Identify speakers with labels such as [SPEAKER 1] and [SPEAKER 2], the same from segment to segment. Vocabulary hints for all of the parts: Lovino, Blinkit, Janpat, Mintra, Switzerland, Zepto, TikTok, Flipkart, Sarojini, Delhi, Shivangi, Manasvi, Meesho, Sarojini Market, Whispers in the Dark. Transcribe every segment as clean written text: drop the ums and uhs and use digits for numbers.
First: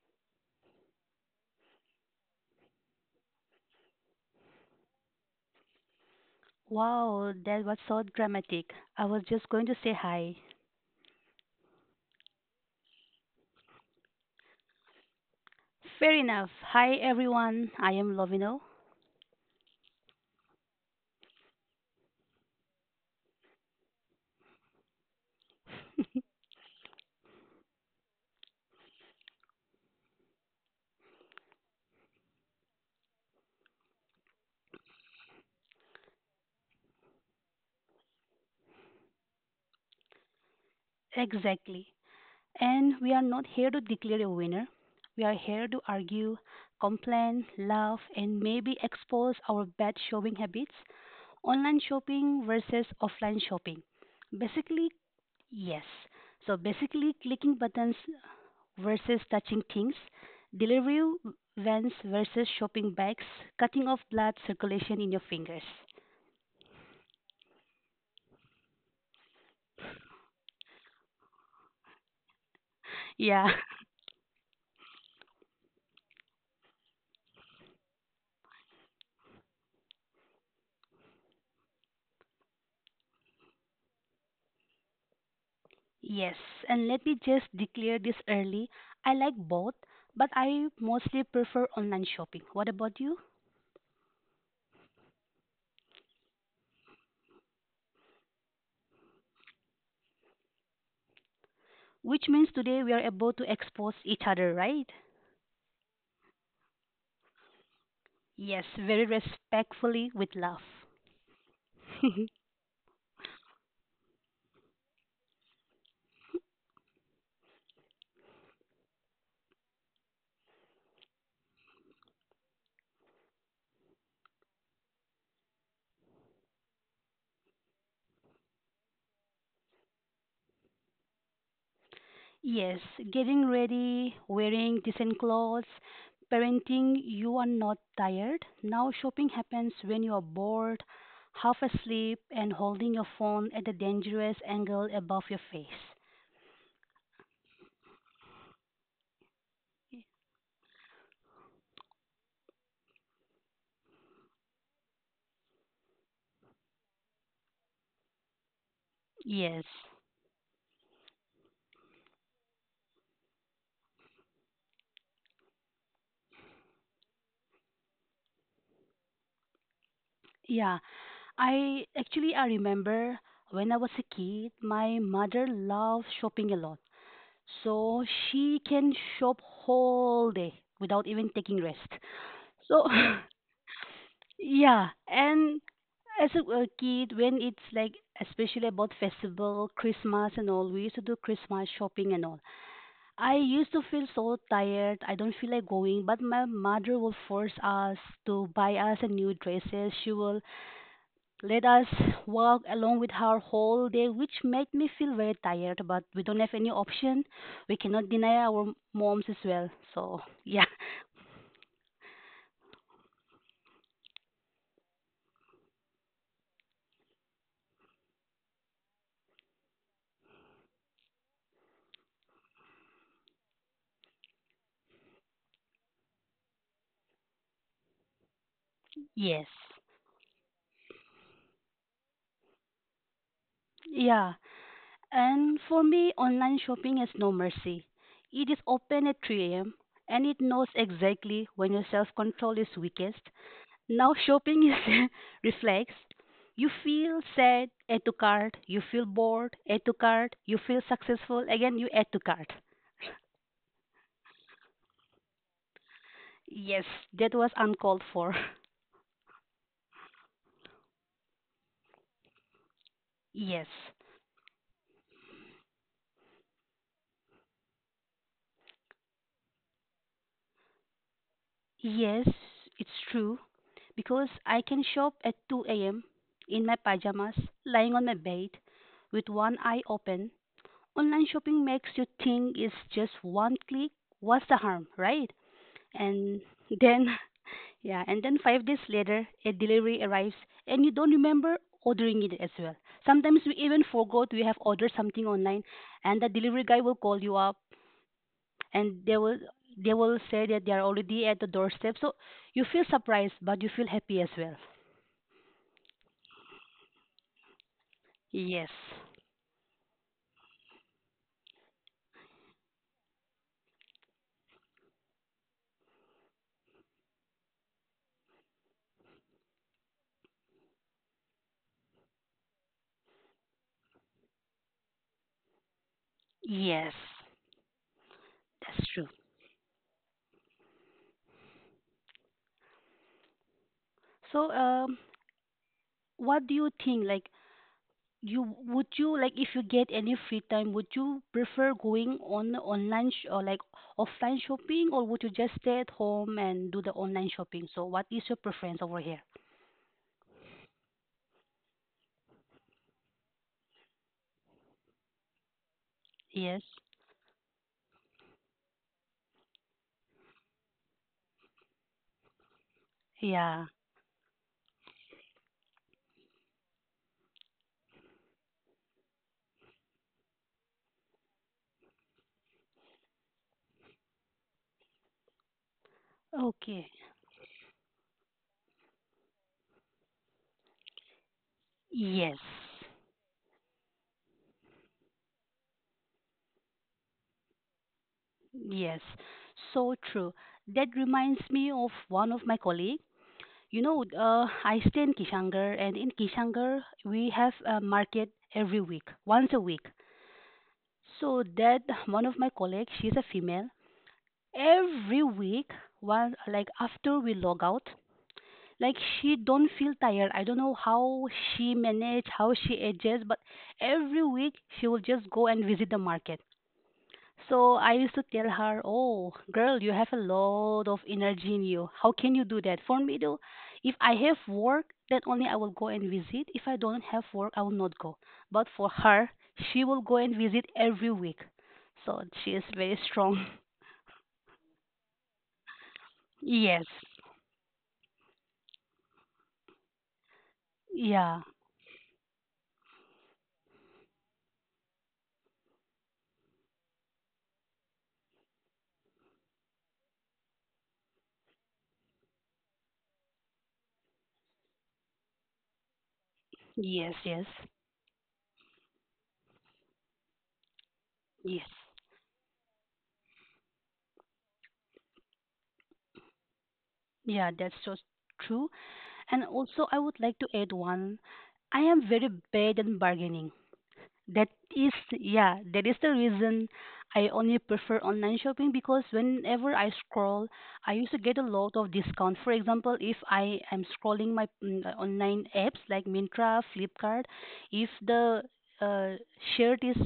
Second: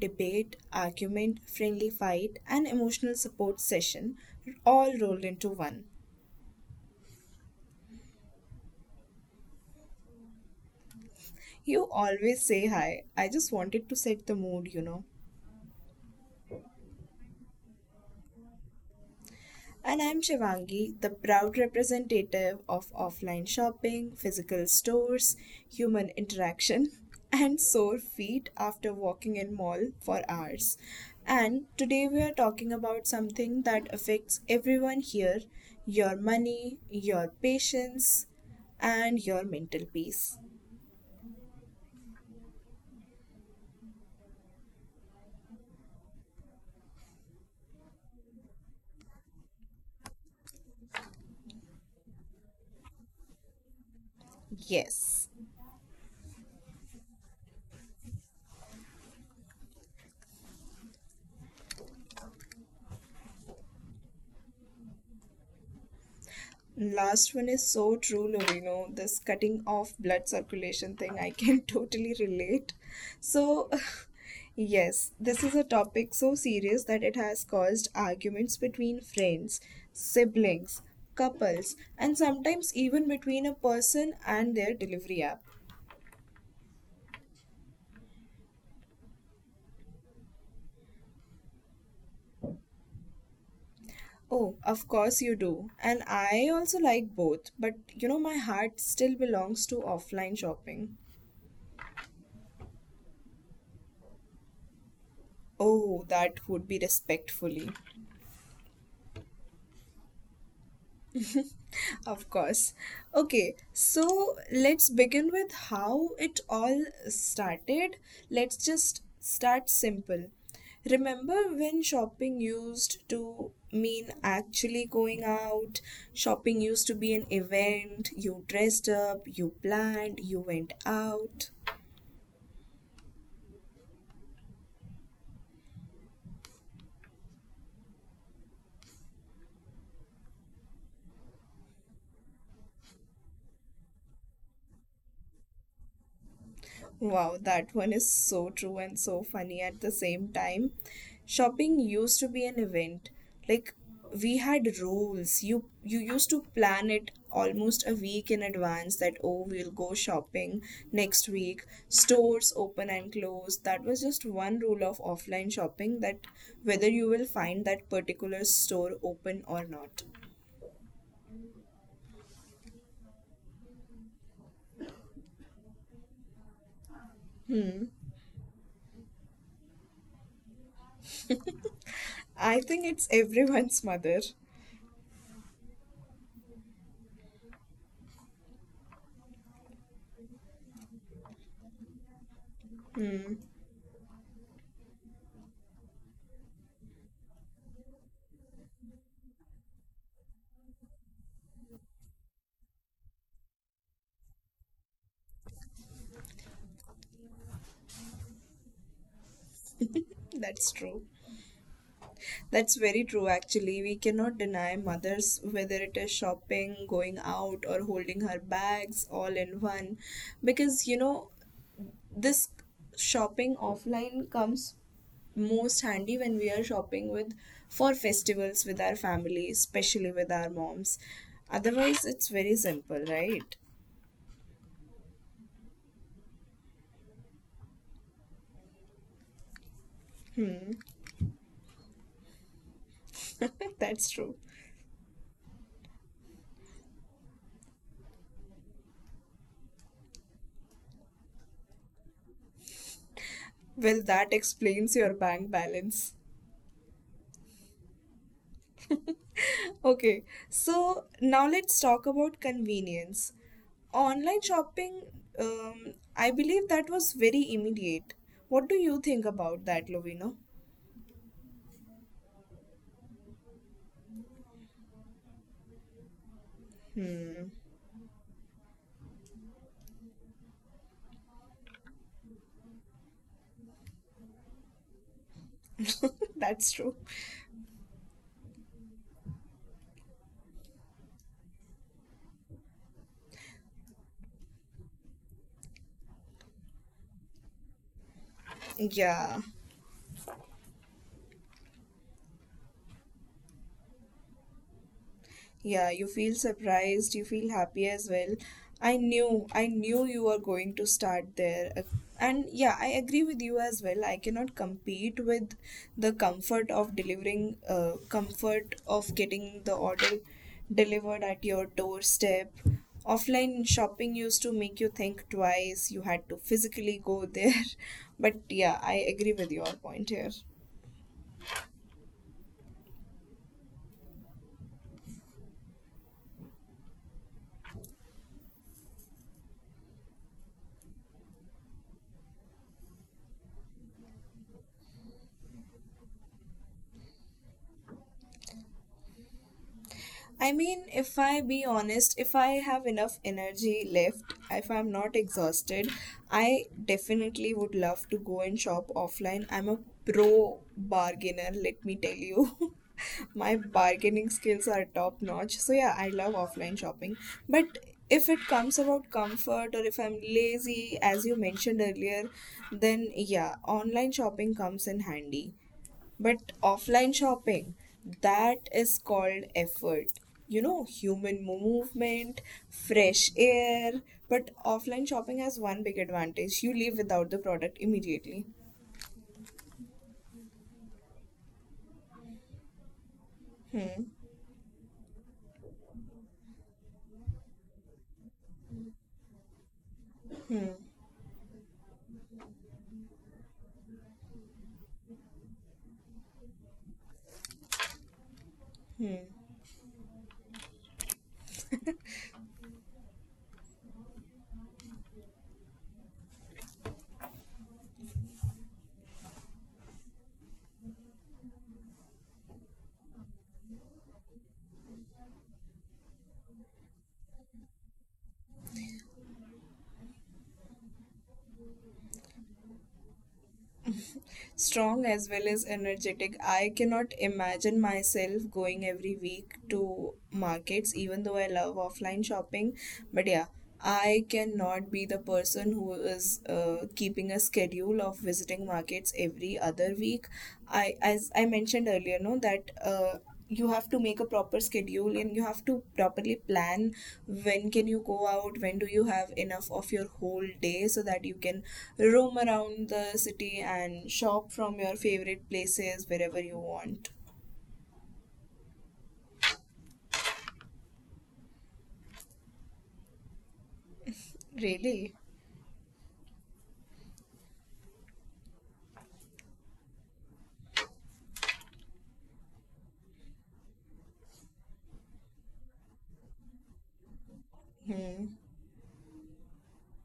[SPEAKER 1] debate, argument, friendly fight, and emotional support session, all rolled into one.
[SPEAKER 2] Wow, that was so dramatic. I was just going to say hi.
[SPEAKER 1] You always say hi. I just wanted to set the mood, you know.
[SPEAKER 2] Fair enough. Hi, everyone. I am Lovino.
[SPEAKER 1] And I'm Shivangi, the proud representative of offline shopping, physical stores, human interaction, and sore feet after walking in mall for hours. And today we are talking about something that affects everyone here, your money, your patience, and your mental peace.
[SPEAKER 2] Exactly. And we are not here to declare a winner. We are here to argue, complain, laugh, and maybe expose our bad shopping habits, online shopping versus offline shopping. Basically,
[SPEAKER 1] Yes.
[SPEAKER 2] yes. So basically, clicking buttons versus touching things, delivery vans versus shopping bags, cutting off blood circulation in your fingers.
[SPEAKER 1] Last one is so true, Lovino. This cutting off blood circulation thing, I can totally relate.
[SPEAKER 2] Yeah.
[SPEAKER 1] So, yes, this is a topic so serious that it has caused arguments between friends, siblings, couples, and sometimes even between a person and their delivery app.
[SPEAKER 2] Yes, and let me just declare this early. I like both, but I mostly prefer online shopping. What about you?
[SPEAKER 1] Oh, of course you do. And I also like both, but you know, my heart still belongs to offline shopping.
[SPEAKER 2] Which means today we are able to expose each other, right?
[SPEAKER 1] Oh, that would be respectfully.
[SPEAKER 2] Yes, very respectfully with love.
[SPEAKER 1] Of course. Okay, so let's begin with how it all started. Let's just start simple. Remember when shopping used to mean actually going out? Shopping used to be an event. You dressed up, you planned, you went out.
[SPEAKER 2] Yes, getting ready, wearing decent clothes, parenting, you are not tired. Now, shopping happens when you are bored, half asleep, and holding your phone at a dangerous angle above your face.
[SPEAKER 1] Wow, that one is so true and so funny at the
[SPEAKER 2] Y-
[SPEAKER 1] same time. Shopping used to be an event. Like we had rules. You used to plan it almost a week in advance that oh,
[SPEAKER 2] Yes.
[SPEAKER 1] we'll go shopping next week. Stores open and close. That was just one rule of offline shopping, that whether you will find that particular store open or not.
[SPEAKER 2] Yeah, I actually I remember when I was a kid, my mother loved shopping a lot.
[SPEAKER 1] Hmm.
[SPEAKER 2] So she can shop whole day without even taking rest.
[SPEAKER 1] I think
[SPEAKER 2] So
[SPEAKER 1] it's everyone's mother.
[SPEAKER 2] yeah, and as a kid, when it's like, especially about festival, Christmas and all, we used to do Christmas shopping and all. I used to feel so tired. I don't feel like going, but my mother will force us to buy us a new dresses. She will let us walk along with her whole day, which made me feel very tired. But we don't have any option. We cannot deny our moms as well. So yeah,
[SPEAKER 1] That's true. That's very true, actually. We cannot deny mothers, whether it is shopping, going out, or holding her bags all in one. Because, you know, this shopping offline comes most handy when we are shopping with for festivals with our
[SPEAKER 2] yes,
[SPEAKER 1] family, especially with our moms. Otherwise, it's very simple, right?
[SPEAKER 2] yeah. And for me, online shopping has no mercy. It is open at 3 a.m. and it knows exactly when your self control is weakest.
[SPEAKER 1] That's
[SPEAKER 2] Now,
[SPEAKER 1] true.
[SPEAKER 2] shopping is reflex. You feel sad, add to cart. You feel bored, add to cart. You feel successful, again, you add to cart.
[SPEAKER 1] Well, that explains your bank balance.
[SPEAKER 2] Yes, that was uncalled for.
[SPEAKER 1] Okay, so now let's talk about convenience.
[SPEAKER 2] Yes,
[SPEAKER 1] Online shopping, I believe that was very immediate. What do you think about that, Lovino?
[SPEAKER 2] yes, it's true. Because I can shop at 2 a.m. in my pajamas,
[SPEAKER 1] Hmm,
[SPEAKER 2] lying on my bed with one eye open. Online shopping makes you think it's just one click. What's the harm, right? And
[SPEAKER 1] that's true.
[SPEAKER 2] then, yeah, and then 5 days later, a delivery arrives and you don't remember ordering it as well. Sometimes we even forgot we have ordered something online, and the delivery guy will call you up and they will
[SPEAKER 1] Yeah.
[SPEAKER 2] they will say that they are already at the doorstep. So you feel surprised, but you feel happy as well.
[SPEAKER 1] Yeah, you feel surprised, you feel happy as well.
[SPEAKER 2] Yes,
[SPEAKER 1] I knew you were going to start there. And yeah, I agree with you as well. I cannot compete with the comfort of delivering, comfort of getting the order delivered at your doorstep. Offline shopping used to make you think twice, you had to
[SPEAKER 2] yes,
[SPEAKER 1] physically go there. But yeah,
[SPEAKER 2] that's
[SPEAKER 1] I
[SPEAKER 2] true.
[SPEAKER 1] agree with your point here.
[SPEAKER 2] So, what do you think? Like, you would you like, if you get any free time, would you prefer going on online or like offline shopping, or would you just stay at home and do the online shopping? So what is your preference over here?
[SPEAKER 1] I mean, if I be honest, if I have enough energy left, if I'm not exhausted,
[SPEAKER 2] Yes,
[SPEAKER 1] I definitely would love to go and shop offline. I'm a pro bargainer, let me tell you. My
[SPEAKER 2] yeah.
[SPEAKER 1] bargaining skills are top notch. So, yeah, I love offline shopping. But if it comes about comfort or if I'm lazy, as you mentioned earlier, then yeah, online shopping comes in handy. But
[SPEAKER 2] Okay.
[SPEAKER 1] offline shopping, that is called effort. You know, human
[SPEAKER 2] Yes,
[SPEAKER 1] movement, fresh air. But offline shopping has one big advantage, you leave without the product immediately.
[SPEAKER 2] yes, so true. That reminds me of one of my colleague. You know,
[SPEAKER 1] Hmm.
[SPEAKER 2] I stay in Kishangar, and in Kishangar we have a market every week, once a week.
[SPEAKER 1] Hmm.
[SPEAKER 2] So that one of my colleagues, she's a female. Every week, once, like after we log out, like she don't feel tired. I don't know how she manage, how she adjusts, but every week she will just go and visit the market. So I used to tell her, oh girl, you have a lot of energy in you. How can you do that? For me, though, if I have work, then only I will go and visit. If I don't have work, I will not go. But for her, she will go and visit every week. So she is very strong.
[SPEAKER 1] Strong as well as energetic. I
[SPEAKER 2] Yes,
[SPEAKER 1] cannot imagine myself going every week to markets, even though
[SPEAKER 2] yeah.
[SPEAKER 1] I love offline shopping. But yeah, I cannot be the person who is keeping a schedule of visiting markets every other week. As I mentioned earlier, no, that you have to make a proper schedule and you have to properly plan
[SPEAKER 2] Yes, yes,
[SPEAKER 1] when can you go out, when do you have enough of your whole day so that you can
[SPEAKER 2] yes.
[SPEAKER 1] roam around the city and shop from your favorite places wherever you want.
[SPEAKER 2] Yeah, that's so true. And also, I would like to add one. I am very bad in bargaining. That is,
[SPEAKER 1] Really.
[SPEAKER 2] yeah, that is the reason I only prefer online shopping, because whenever I scroll, I used to get a lot of discount. For example, if I am scrolling my online apps like Mintra, Flipkart, if
[SPEAKER 1] Hmm.
[SPEAKER 2] the uh, shirt is,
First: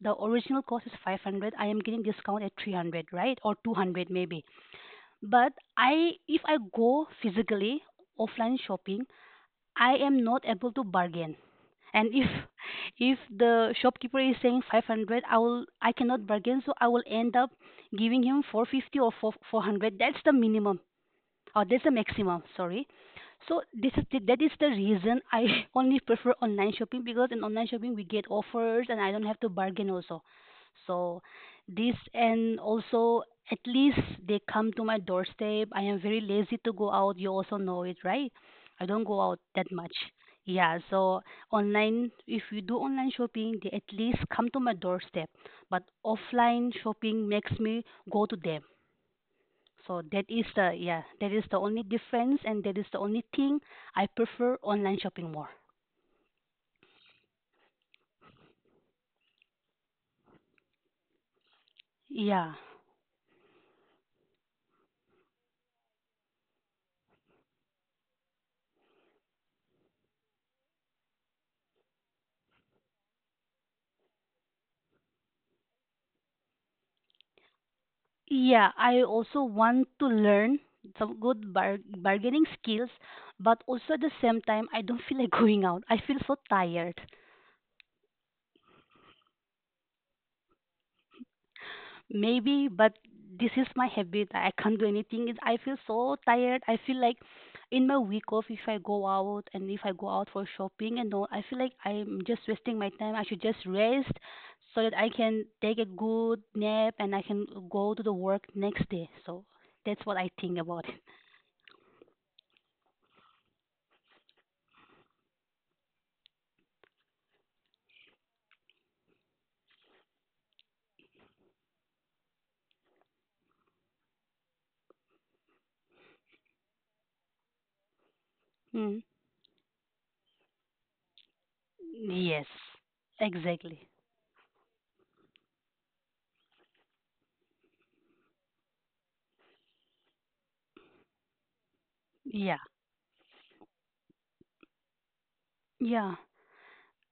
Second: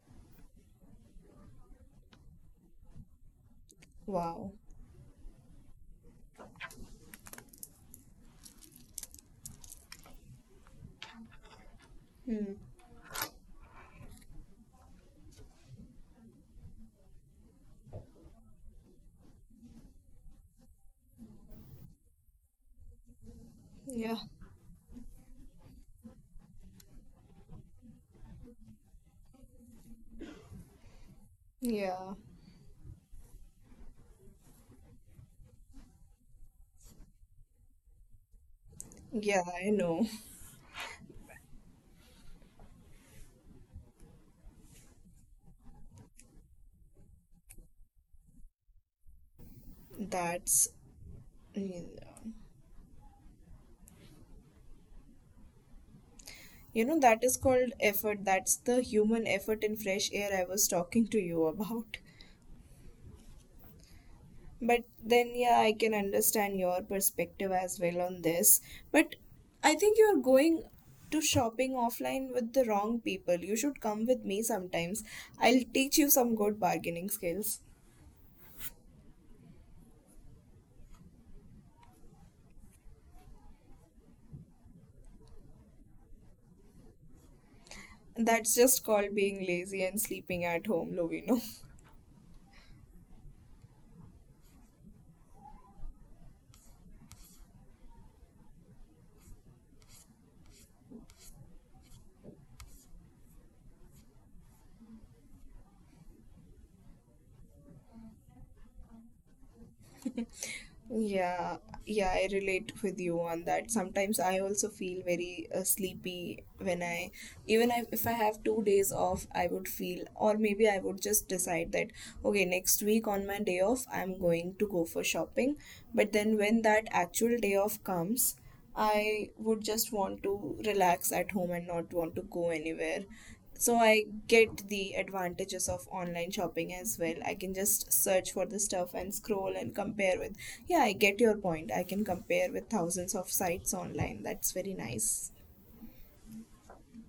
[SPEAKER 2] the original cost is 500, I am getting discount at 300, right? Or 200 maybe.
[SPEAKER 1] Wow.
[SPEAKER 2] But I if I go physically offline shopping, I am not able to bargain. And if
[SPEAKER 1] Hmm.
[SPEAKER 2] if the shopkeeper is saying 500, I cannot bargain, so I will end up giving him 450 or 4 400, that's the minimum. Oh, there's a maximum. Sorry. So this is
[SPEAKER 1] Yeah.
[SPEAKER 2] the, that is the reason I only prefer online shopping, because in online shopping we get offers and I don't have to bargain also. So this,
[SPEAKER 1] Yeah.
[SPEAKER 2] and also at least they come to my doorstep. I am very lazy to go out. You also know it, right? I don't go out
[SPEAKER 1] Yeah, I
[SPEAKER 2] that much.
[SPEAKER 1] know.
[SPEAKER 2] Yeah, so online, if you do online shopping, they at least come to my doorstep. But offline shopping makes me go to them. So that is
[SPEAKER 1] That's
[SPEAKER 2] the, yeah, that is the only difference, and that is the only thing I prefer online shopping more.
[SPEAKER 1] You know, that is called effort, that's the human effort in fresh air I was talking to you about.
[SPEAKER 2] Yeah.
[SPEAKER 1] But then, yeah, I can understand your perspective as well on this. But I think you're going to shopping offline with the wrong people. You should come with me sometimes. I'll teach you some good bargaining skills.
[SPEAKER 2] Yeah, I also want to learn some good bargaining skills, but also at the same time I don't feel like going out. I feel so tired.
[SPEAKER 1] That's just called being lazy and sleeping at home, Lovino.
[SPEAKER 2] Maybe, but this is my habit. I can't do anything. I feel so tired. I feel like in my week off, if I go out, and if I go out for shopping and all, I feel like I'm just wasting my time. I should just rest, so that I can take a good nap and I can go to the work next day. So that's what I think about it.
[SPEAKER 1] Yeah, yeah, I relate with you on that. Sometimes I also feel very sleepy even I, if I have 2 days off, I would feel, or maybe I would just decide that, okay, next week on my day off, I'm going to go for shopping. But then when that actual day off comes,
[SPEAKER 2] Mm.
[SPEAKER 1] I would just want to relax at home and not want to
[SPEAKER 2] Yes,
[SPEAKER 1] go anywhere. So
[SPEAKER 2] exactly.
[SPEAKER 1] I get the advantages of online shopping as well. I can just search for the stuff and scroll and compare with. Yeah, I get your point. I can
[SPEAKER 2] Yeah,
[SPEAKER 1] compare with thousands of sites online. That's very nice.
[SPEAKER 2] yeah.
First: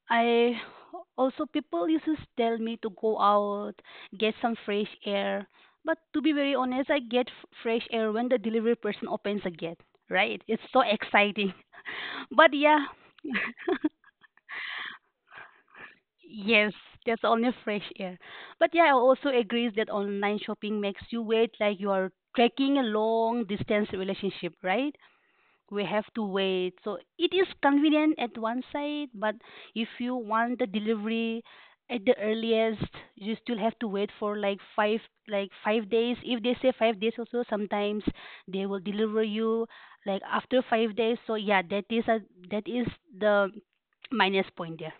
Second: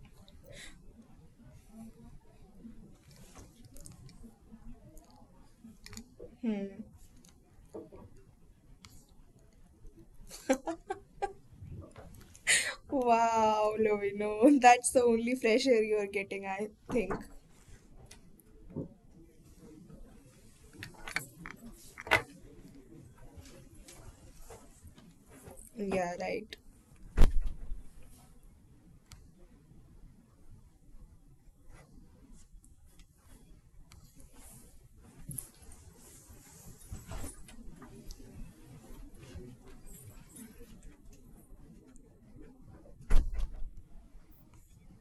[SPEAKER 2] I also, people used to tell me to go out, get some fresh air. But to be very
[SPEAKER 1] Hmm.
[SPEAKER 2] honest, I get fresh air when the delivery person opens the gate. Right? It's so exciting. But yeah,
[SPEAKER 1] Wow, Lovino, that's the only fresh air you're getting, I
[SPEAKER 2] yes,
[SPEAKER 1] think.
[SPEAKER 2] that's only fresh air. But yeah, I also agree that online shopping makes you wait like you are trekking a long distance relationship, right? We have
[SPEAKER 1] Yeah,
[SPEAKER 2] to
[SPEAKER 1] right.
[SPEAKER 2] wait. So it is convenient at one side, but if you want the delivery at the earliest, you still have to wait for like 5 days. If they say 5 days also, sometimes they will deliver you like after 5 days. So yeah, that is a, that is the minus point there.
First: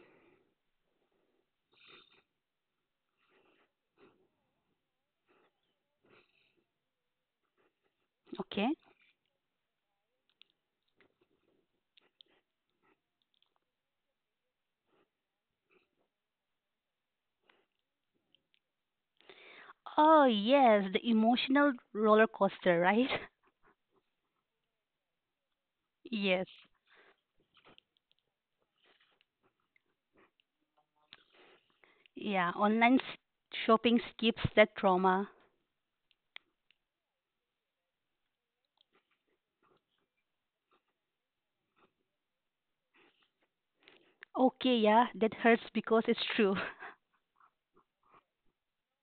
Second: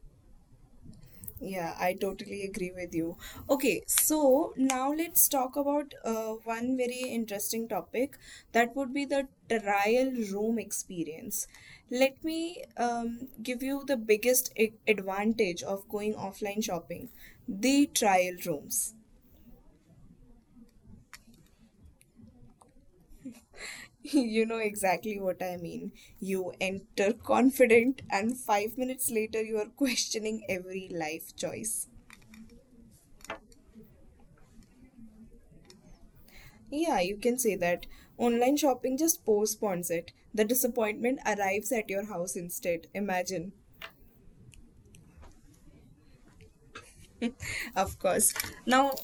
[SPEAKER 1] Yeah, I totally agree with you. Okay, so now let's talk about one very interesting topic,
[SPEAKER 2] Okay.
[SPEAKER 1] that would be the trial room experience. Let me give you the biggest advantage of going offline shopping, the trial rooms.
[SPEAKER 2] Oh yes, the emotional roller coaster, right?
[SPEAKER 1] You know exactly what I mean.
[SPEAKER 2] Yes.
[SPEAKER 1] You enter confident, and 5 minutes later, you are questioning every life choice.
[SPEAKER 2] Yeah, online shopping skips that trauma.
[SPEAKER 1] Yeah, you can say that. Online shopping just postpones it. The disappointment arrives at your house instead. Imagine.
[SPEAKER 2] Okay, yeah, that hurts because it's true.
[SPEAKER 1] Of course. Now,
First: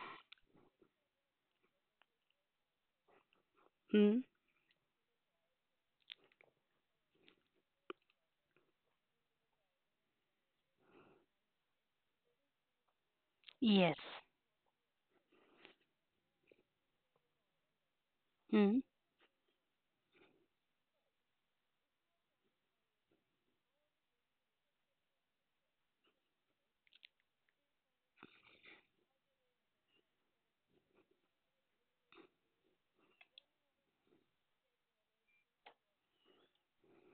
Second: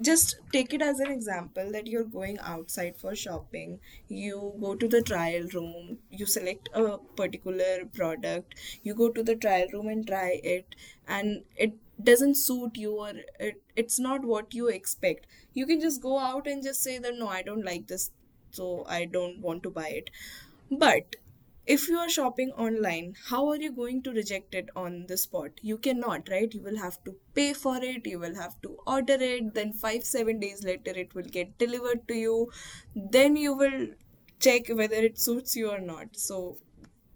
[SPEAKER 1] just take it as an example that you're going outside for shopping.
[SPEAKER 2] Hmm.
[SPEAKER 1] You go to the trial room, you select a particular product, you go to the trial room and try it, and it doesn't suit you, or it's
[SPEAKER 2] Yes.
[SPEAKER 1] not what you expect. You can just go out and just say that no, I don't like this,
[SPEAKER 2] Hmm.
[SPEAKER 1] so I don't want to buy it. But if you are shopping online, how are you going to reject it on the spot? You cannot, right? You will have to pay for it, you will have to order it, then five, 7 days later it will get delivered to you. Then you will check whether it suits you or not. So,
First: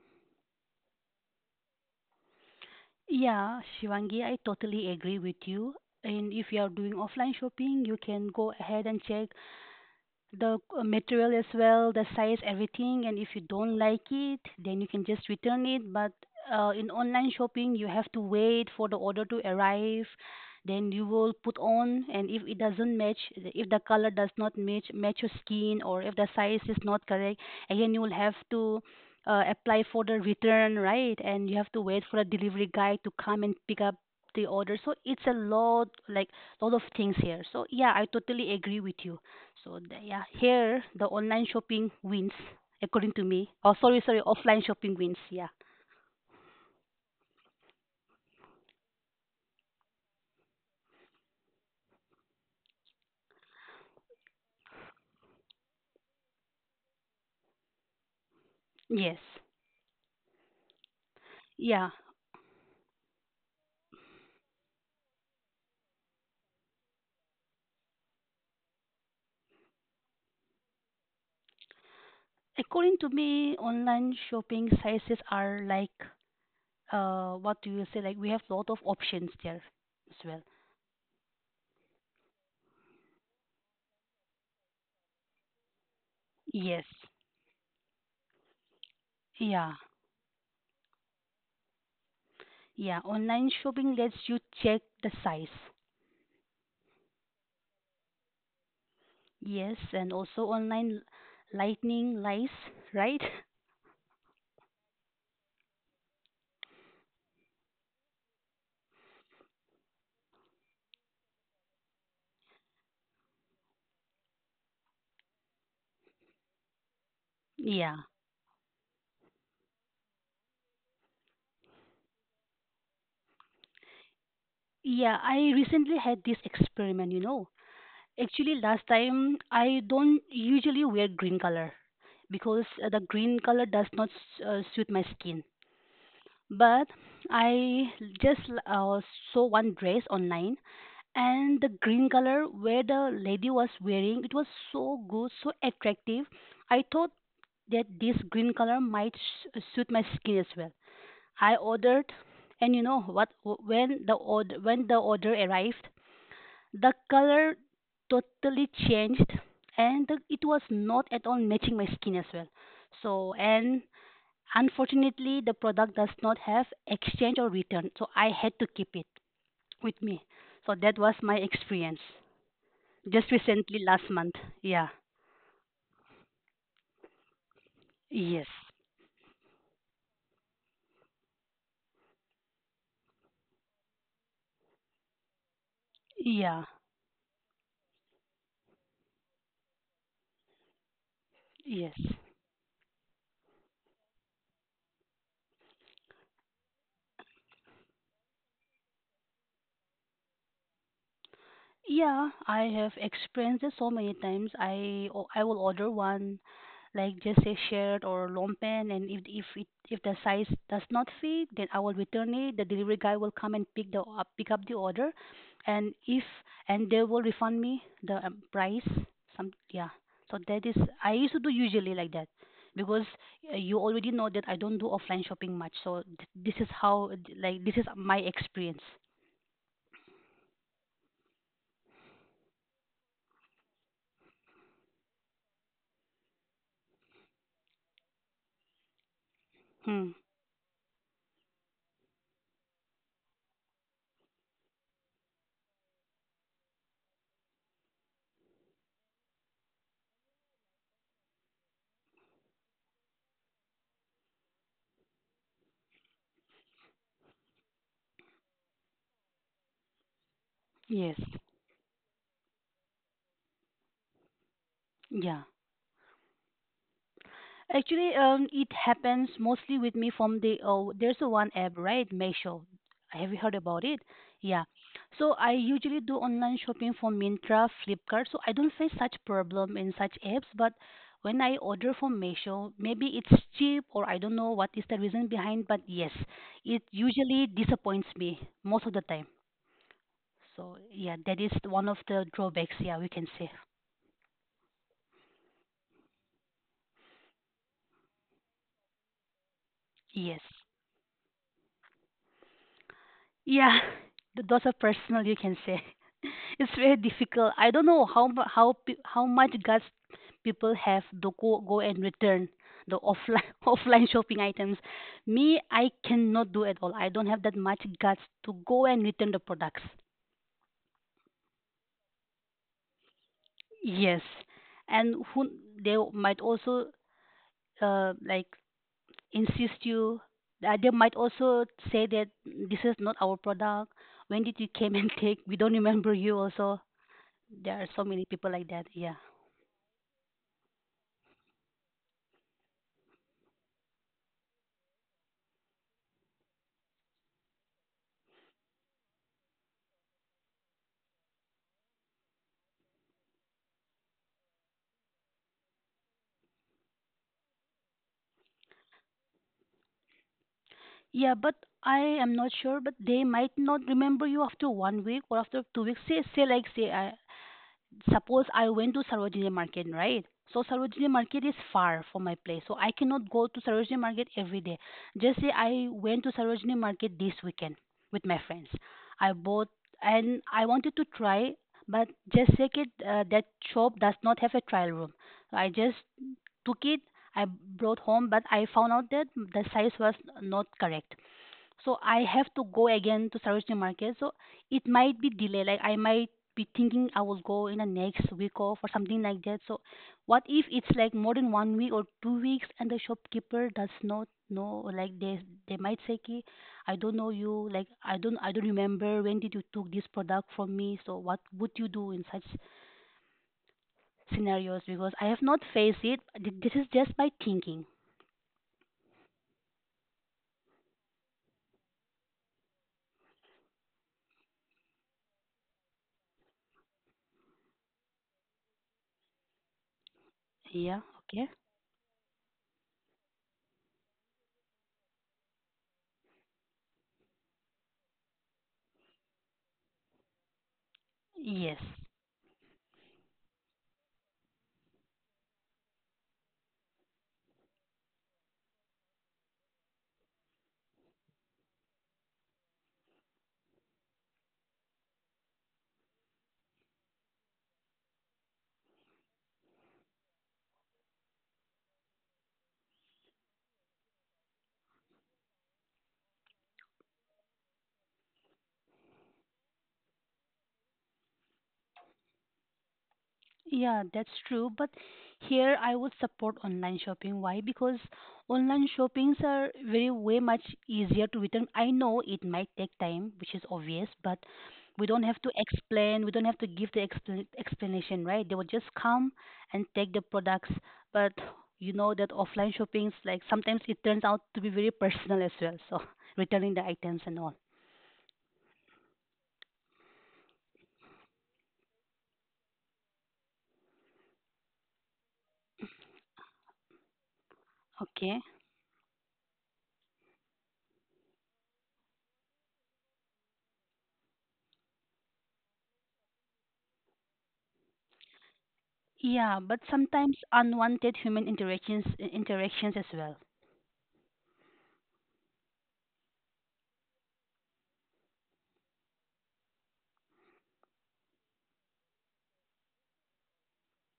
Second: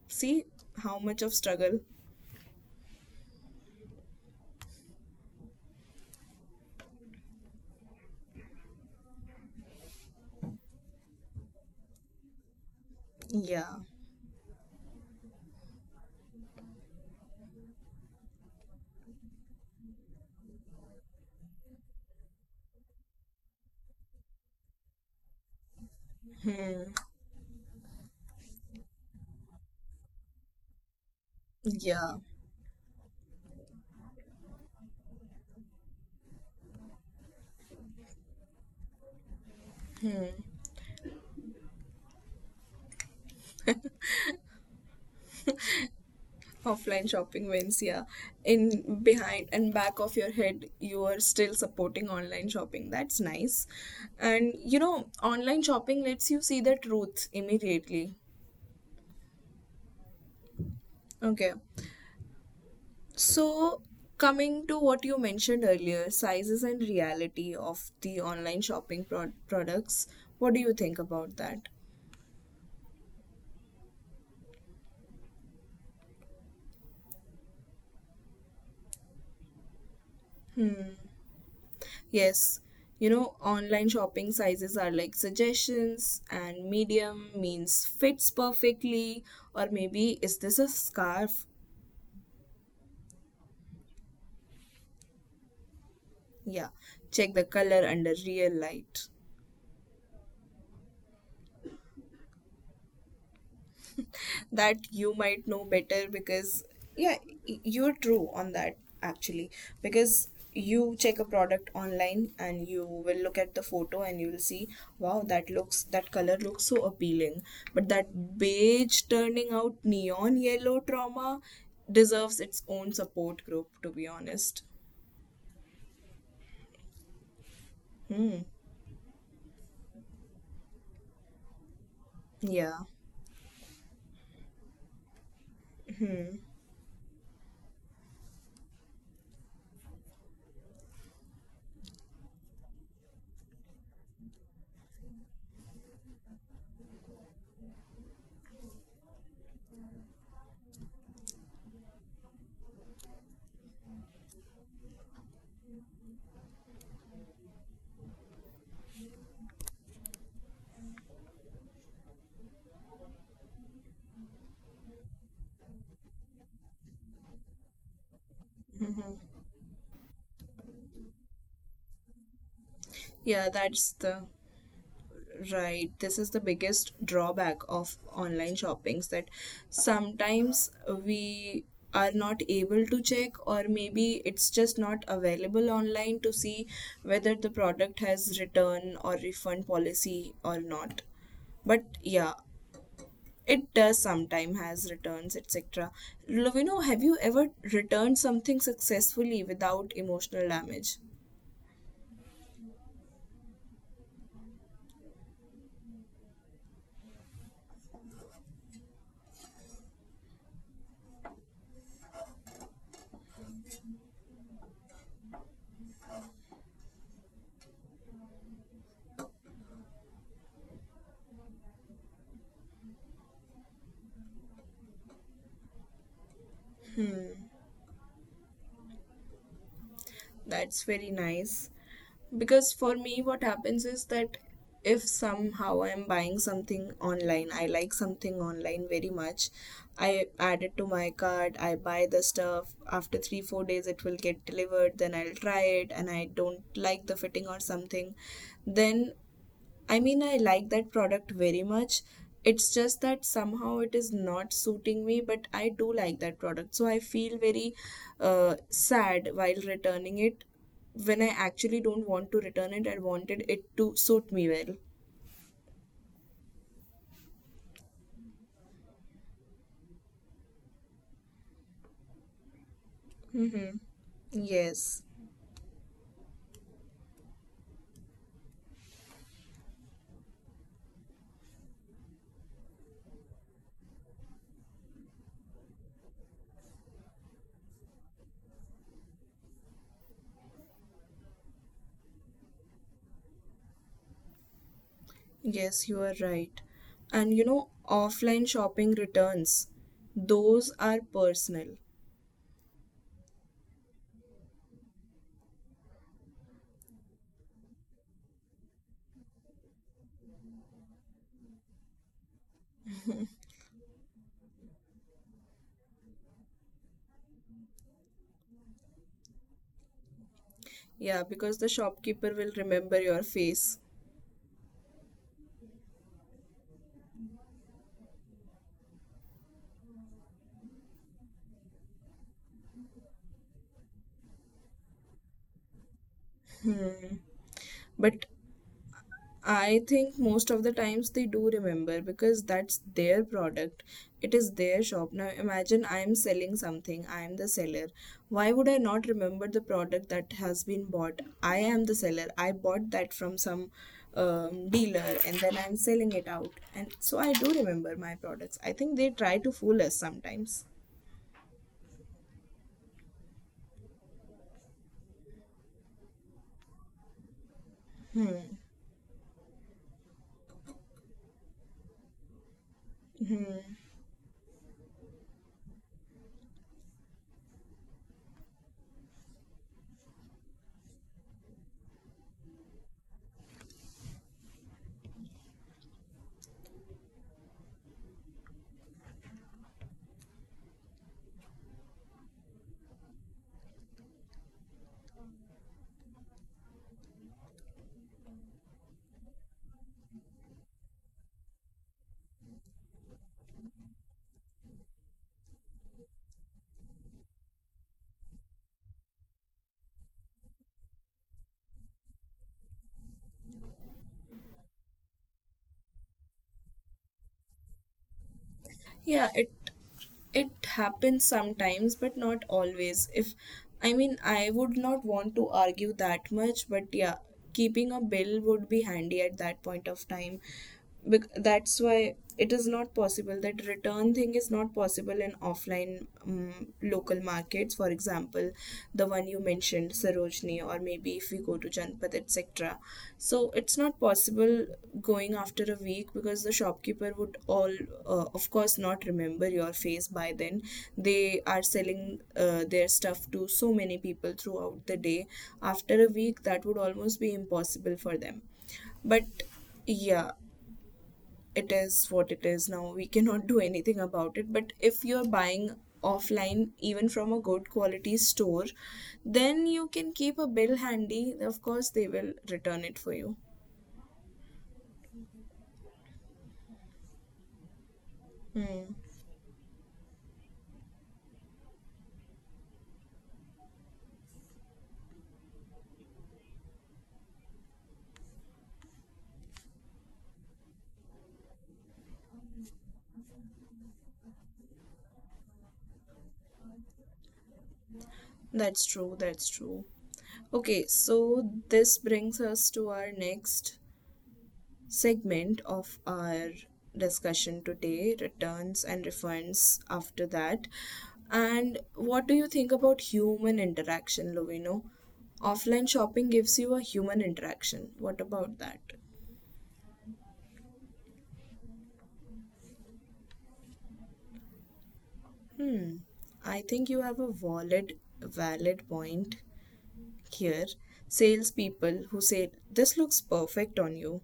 [SPEAKER 1] see how much of struggle.
[SPEAKER 2] Yeah, Shivangi, I totally agree with you. And if you are doing offline shopping, you can go ahead and check the material as well, the size, everything. And if you don't
[SPEAKER 1] Yeah,
[SPEAKER 2] like it, then you can just return it. But in online shopping, you have to wait for the order to arrive. Then you will put on, and if it doesn't match, if the color does not match your skin, or if the size is not correct, again you will have to apply for the return, right? And you have to wait for
[SPEAKER 1] yeah.
[SPEAKER 2] a delivery guy to come and pick up the order. So it's a lot, like lot of things here. So yeah, I totally agree with you. So the, yeah, here the online shopping wins, according to me. Oh, sorry, sorry, offline shopping wins. Yeah,
[SPEAKER 1] Offline shopping wins, yeah, in behind and back of your head you are still supporting online shopping, that's nice. And you know, online shopping lets you see the truth immediately.
[SPEAKER 2] yes,
[SPEAKER 1] Okay,
[SPEAKER 2] yeah.
[SPEAKER 1] so coming to what you mentioned earlier, sizes and reality of the online shopping products, what do you think about that?
[SPEAKER 2] According to me, online shopping sizes are like, what do you say? Like we have lot of options there as well.
[SPEAKER 1] Yes, you know, online shopping sizes are like suggestions, and
[SPEAKER 2] Yes,
[SPEAKER 1] medium means fits perfectly, or
[SPEAKER 2] yeah,
[SPEAKER 1] maybe is this a scarf?
[SPEAKER 2] yeah. Online shopping lets you check the size.
[SPEAKER 1] Yeah, check the color under real light.
[SPEAKER 2] Yes, and also online lightning lies, right?
[SPEAKER 1] That you might know better because yeah, you're true on that, actually. Because you check a product online and you will look at the photo and you will see, wow, that looks, that color looks so appealing, but
[SPEAKER 2] Yeah.
[SPEAKER 1] that beige turning out neon yellow trauma deserves its own support group, to be honest.
[SPEAKER 2] Yeah, I recently had this experiment, you know.
[SPEAKER 1] Hmm.
[SPEAKER 2] Actually, last time, I don't usually wear green color because
[SPEAKER 1] Yeah.
[SPEAKER 2] the green color does not suit my skin. But I just saw one dress online, and the green color where the lady was wearing, it was so good, so attractive. I thought that this green color might suit my skin as well. I ordered, and you know what? When the order arrived, the color totally changed, and the, it was not at all matching my skin as well. So, and unfortunately, the product does not have exchange or return, so I had to keep it with me. So, that was my experience just
[SPEAKER 1] yeah
[SPEAKER 2] recently
[SPEAKER 1] that's
[SPEAKER 2] last
[SPEAKER 1] the
[SPEAKER 2] month. Yeah,
[SPEAKER 1] Right. This is the biggest drawback of
[SPEAKER 2] yes,
[SPEAKER 1] online shoppings, that sometimes we are not able to check or maybe it's just not available online to
[SPEAKER 2] yeah,
[SPEAKER 1] see whether the product has return or refund policy or not. But
[SPEAKER 2] yes.
[SPEAKER 1] yeah, it does sometime has returns, etc. Lovino, have you ever returned something successfully without emotional damage?
[SPEAKER 2] Yeah, I have experienced it so many times. I will order one like just a shirt or lompan, and if it if the size does not fit, then I will return it. The delivery guy will come and pick the up pick up the order, and if and they will refund me the price. Some, yeah. So that is, I used to do usually like that, because you already know that I don't do offline shopping much. So this is how, like this is my experience.
[SPEAKER 1] That's very nice. Because for me what happens is that if somehow I'm buying something online, I like something online very much, I
[SPEAKER 2] Hmm.
[SPEAKER 1] add it to my cart, I buy the stuff, after 3-4 days it will get delivered, then I'll try it and I don't like the fitting or something. Then, I mean, I like that product very much. It's just that somehow it is not suiting me, but I do like that product. So I feel very sad while returning it
[SPEAKER 2] Yes.
[SPEAKER 1] when I actually don't want to return it. I wanted it to suit me well.
[SPEAKER 2] Yeah. Actually, it happens mostly with me from the, oh, there's a one app, right? Meesho. Have you heard
[SPEAKER 1] Mm-hmm.
[SPEAKER 2] about it? Yeah.
[SPEAKER 1] Yes,
[SPEAKER 2] So I usually do online shopping from Mintra, Flipkart, so I don't face such problem in such apps. But when I order from Meesho, maybe it's cheap or I don't know what is the reason behind, but yes, it usually disappoints me most of the time. So yeah, that is one of the drawbacks. Yeah, we can say
[SPEAKER 1] yes, you are right. And you know, offline shopping returns,
[SPEAKER 2] yes.
[SPEAKER 1] those are personal.
[SPEAKER 2] Yeah, those are personal. You can say it's very difficult. I don't know how mu- how pe- how much guts people have to go and return the offline offline shopping items. Me, I cannot do at all. I don't have that much guts to go and return the products.
[SPEAKER 1] Yeah, because the shopkeeper will remember your face.
[SPEAKER 2] Yes, and who they might also like insist you. They might also say that this is not our product. When did you came and take? We don't remember you also.
[SPEAKER 1] Hmm.
[SPEAKER 2] There are so many
[SPEAKER 1] But
[SPEAKER 2] people like that. Yeah.
[SPEAKER 1] I think most of the times they do remember because that's their product. It is their shop. Now imagine I'm selling something, I'm the seller. Why would I not remember the product that has been bought? I am the seller. I bought that from some dealer and then I'm selling it out. And so I do remember my products. I think they try to fool us sometimes.
[SPEAKER 2] Yeah, but I am not sure, but they might not remember you after one week or after 2 weeks. Say like, say, suppose I went to Sarojini Market, right? So Sarojini Market is far from my place, so I cannot go to Sarojini Market every day. Just say I went to Sarojini Market this weekend with my friends. I bought and I wanted to try, but just say it, that shop does not have a trial room. I just took it. I brought home, but I found out that the size was not correct, so I have to go again to Sarojini Market. So it might be delay, like I might be thinking I will go in the next week off or something like that. So what if it's like more than one week or 2 weeks, and the shopkeeper does not know, like they might say ki, I don't know you, like I don't remember when did you took this product from me. So what would you do in such scenarios? Because I have not faced it. This is just my thinking.
[SPEAKER 1] Yeah, it happens sometimes, but not always. If I mean, I would not want to argue that much, but yeah, keeping a bill would be handy at that point of time.
[SPEAKER 2] Yeah, okay.
[SPEAKER 1] That's why it is not possible, that return thing is not possible in offline local markets, for example the one you mentioned, Sarojini, or maybe if we go to
[SPEAKER 2] Yes.
[SPEAKER 1] Janpat, etc. So it's not possible going after a week because the shopkeeper would all, of course, not remember your face by then. They are selling their stuff to so many people throughout the day. After a week, that would almost be impossible for them. But yeah, it is what it is now. We cannot do anything about it. But if you're buying offline, even from a good quality store, then you can keep a bill handy. Of course, they will return it for you.
[SPEAKER 2] Yeah, that's true. But here I would support online shopping. Why? Because online
[SPEAKER 1] Hmm.
[SPEAKER 2] shoppings are very way much easier to return. I know it might take time, which is obvious, but we don't have to explain. We don't have to give the explanation, right? They will just come and take the products. But you know that offline shoppings, like sometimes it turns out to be very personal as well. So returning the items and all.
[SPEAKER 1] That's true. That's true. Okay, so this brings us to our next segment of our discussion today,
[SPEAKER 2] Okay.
[SPEAKER 1] returns and refunds after that. And what do you think about human interaction, Lovino? Offline shopping gives you a human interaction. What about that?
[SPEAKER 2] Yeah, but sometimes unwanted human interactions as well.
[SPEAKER 1] Hmm. I think you have a valid point here. Salespeople who say this looks perfect on you.